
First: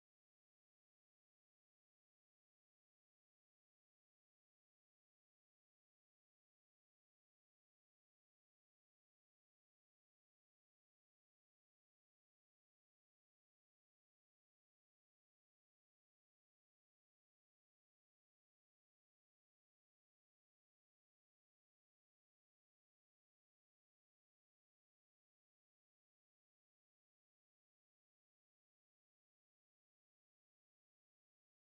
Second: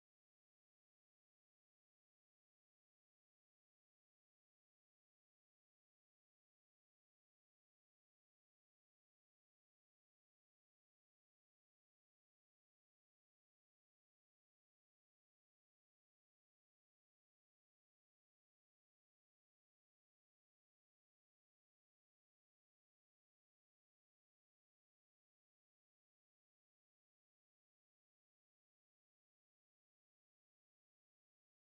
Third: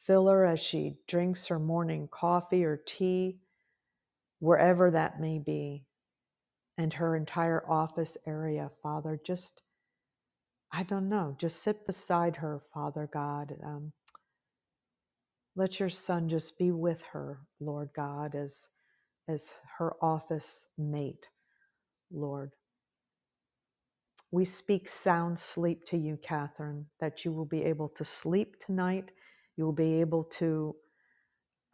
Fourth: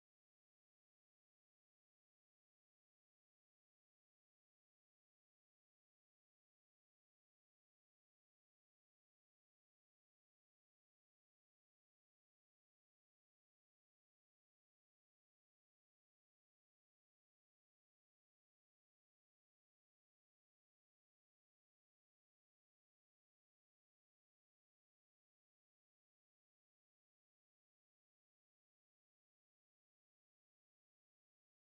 Fill her as she drinks her morning coffee or tea, wherever that may be, and her entire office area, Father. Just, I don't know, just sit beside her, Father God. Um, let your son just be with her, Lord God, as, as her office mate, Lord. We speak sound sleep to you, Catherine, that you will be able to sleep tonight. You will be able to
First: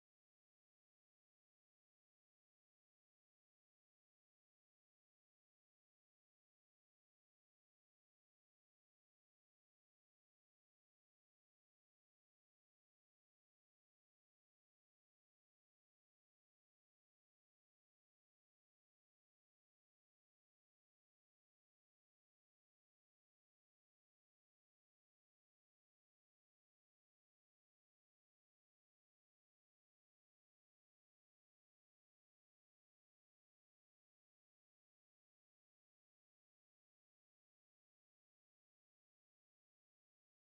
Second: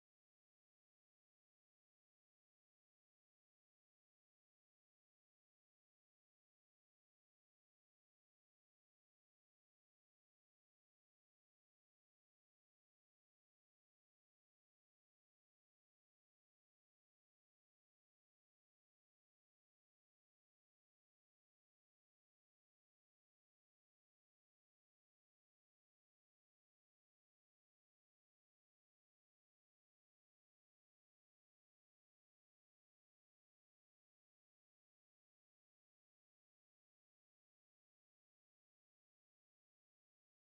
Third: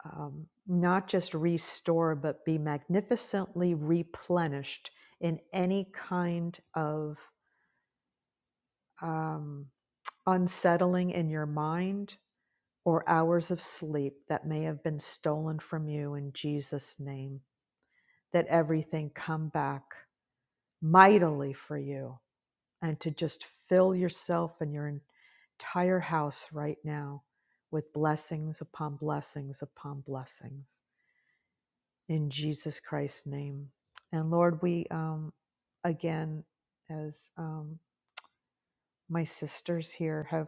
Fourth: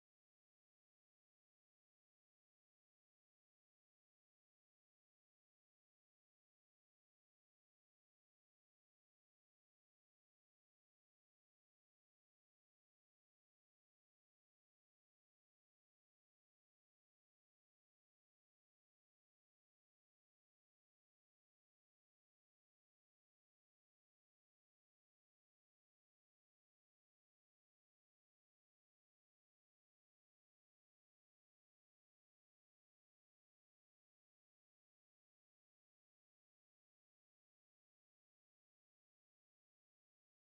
um, not just restore, but be magnificently replenished in any kind of um, unsettling in your mind or hours of sleep that may have been stolen from you in Jesus' name. That everything come back mightily for you and to just fill yourself and your entire house right now with blessings upon blessings upon blessings. in Jesus Christ's name. And Lord, we um, again, as um, my sisters here have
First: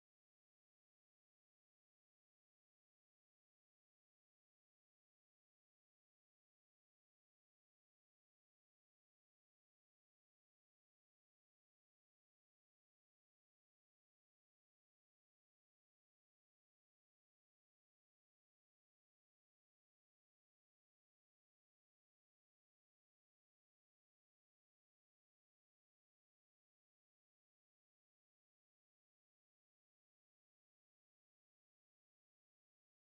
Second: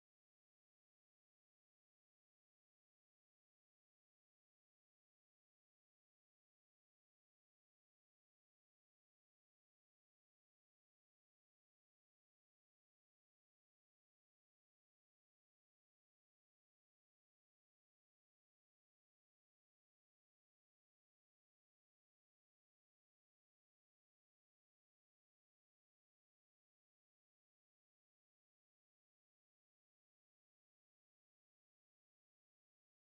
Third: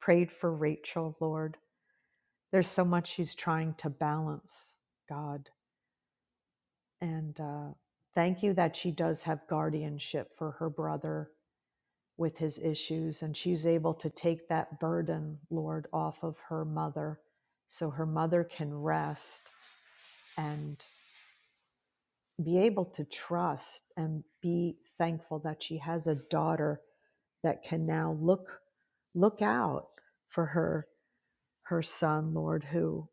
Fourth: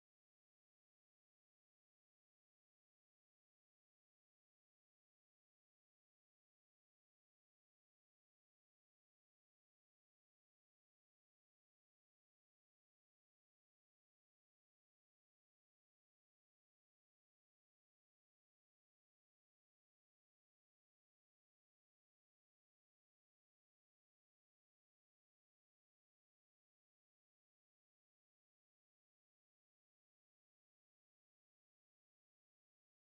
prayed for Rachel, Lord, there's so much she's trying to balance, God. And uh, thank you that she does have guardianship for her brother with his issues, and she's able to take that burden, Lord, off of her mother so her mother can rest and. be able to trust and be thankful that she has a daughter that can now look look out for her her son lord who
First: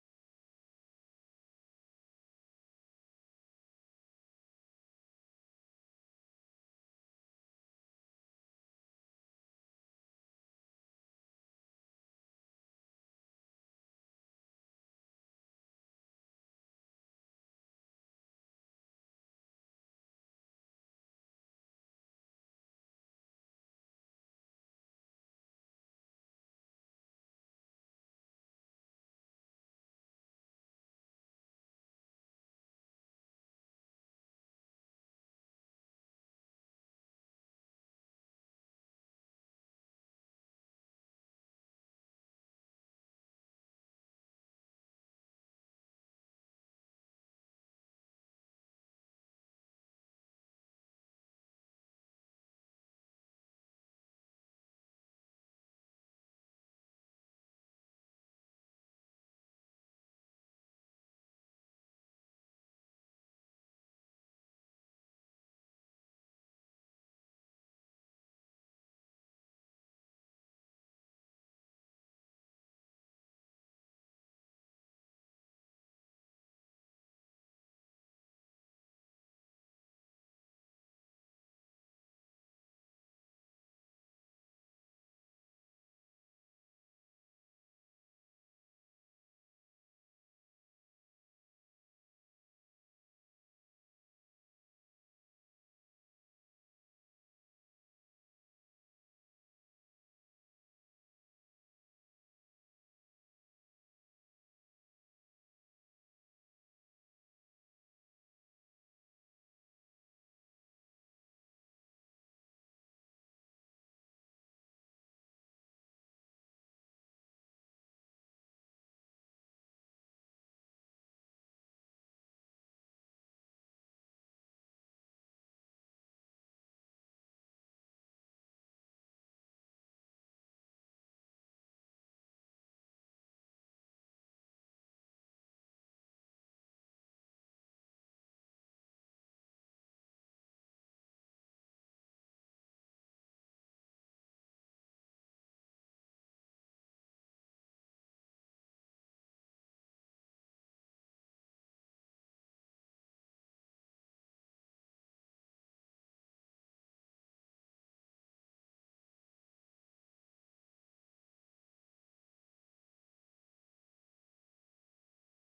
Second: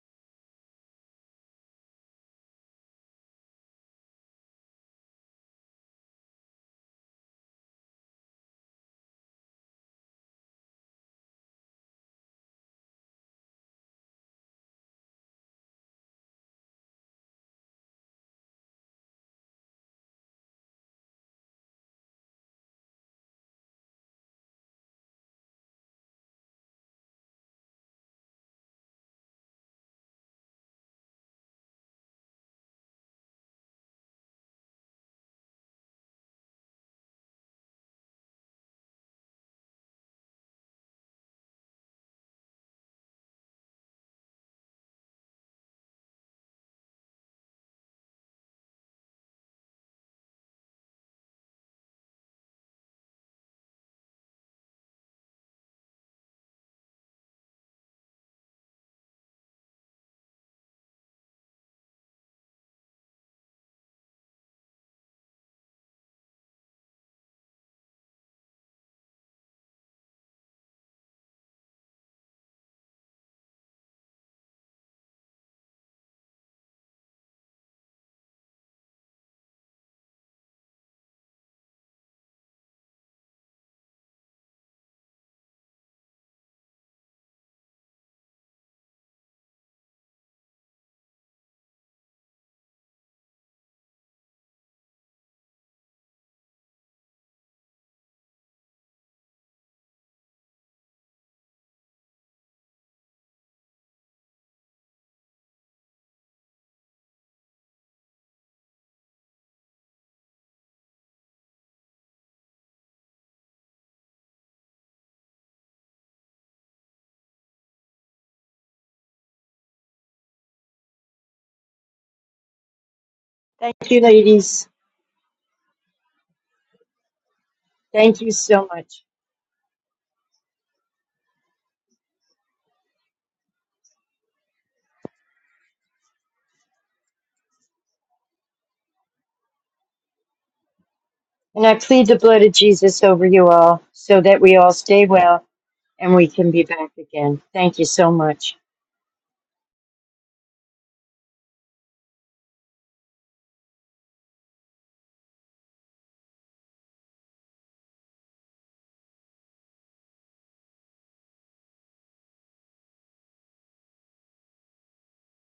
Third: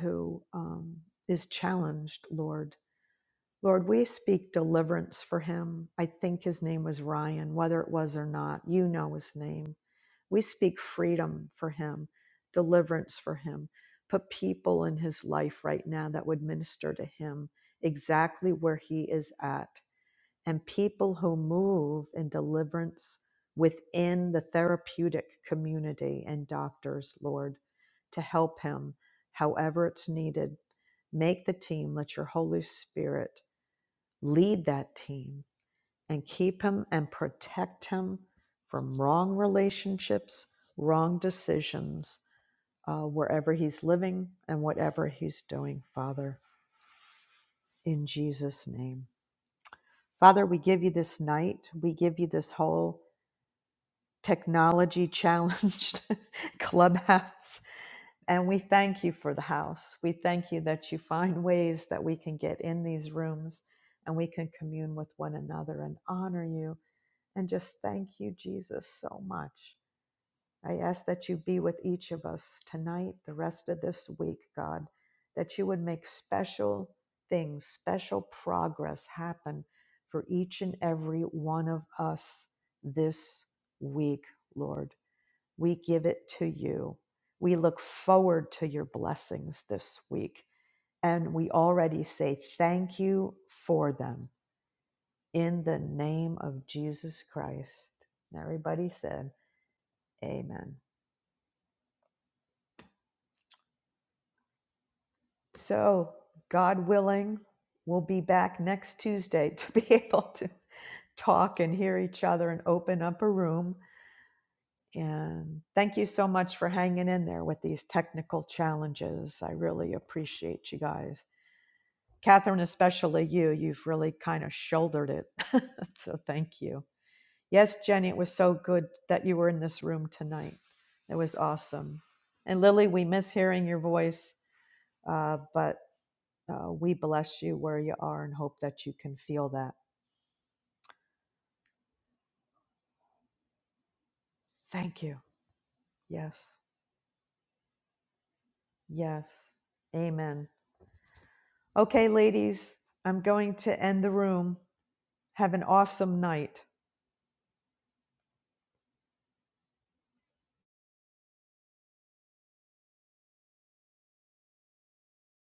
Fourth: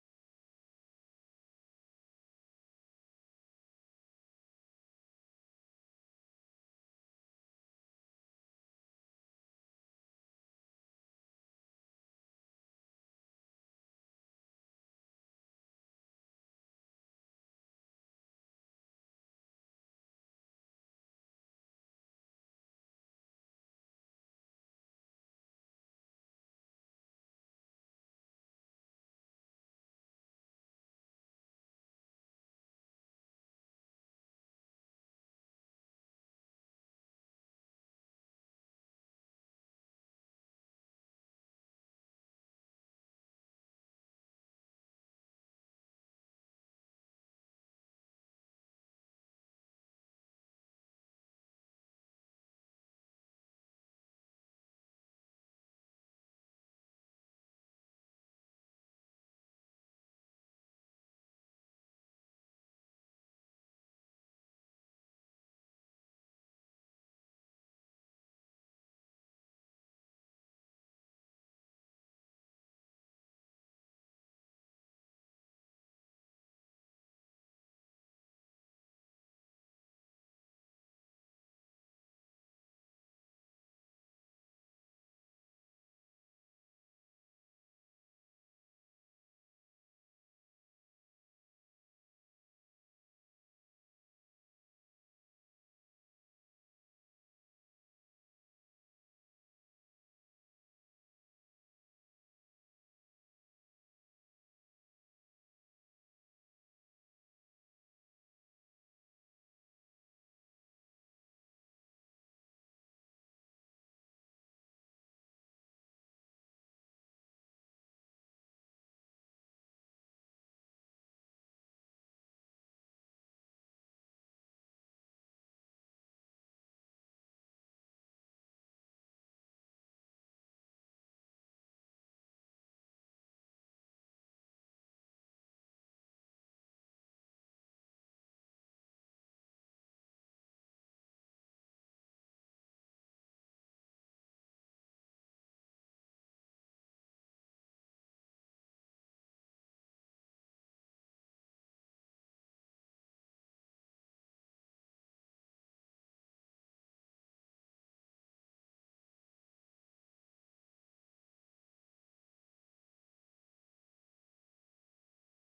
who um, is challenged lord lord we speak deliverance for him i think his name was ryan whether it was or not you know his name we speak freedom for him deliverance for him put people in his life right now that would minister to him exactly where he is at and people who move in deliverance within the therapeutic community and doctors, Lord, to help him however it's needed. Make the team, let your Holy Spirit lead that team and keep him and protect him from wrong relationships, wrong decisions, uh, wherever he's living and whatever he's doing, Father, in Jesus' name. Father, we give you this night. We give you this whole technology challenged clubhouse. And we thank you for the house. We thank you that you find ways that we can get in these rooms and we can commune with one another and honor you. And just thank you, Jesus, so much. I ask that you be with each of us tonight, the rest of this week, God, that you would make special things, special progress happen for each and every one of us this week, Lord. We give it to you. We look forward to your blessings this week. And we already say thank you for them in the name of Jesus Christ. And everybody said, Amen. So, God willing, we'll be back next Tuesday to be able to talk and hear each other and open up a room. And thank you so much for hanging in there with these technical challenges. I really appreciate you guys. Catherine, especially you,
Thank
you've
you,
really kind of
ladies.
shouldered it. so thank you. Yes, Jenny, it
Thank you
was so
so
good
much.
that you were in this room tonight. It was awesome. And Lily, we miss hearing your voice, uh, but uh, we bless you where you are and hope that you can feel that.
And I plead the blood of Jesus over you all so that we all
Thank
stay
you.
well and we
Yes.
can be back again. Thank you so much.
Yes. Amen. Okay, ladies, I'm going to end the room. Have an awesome night.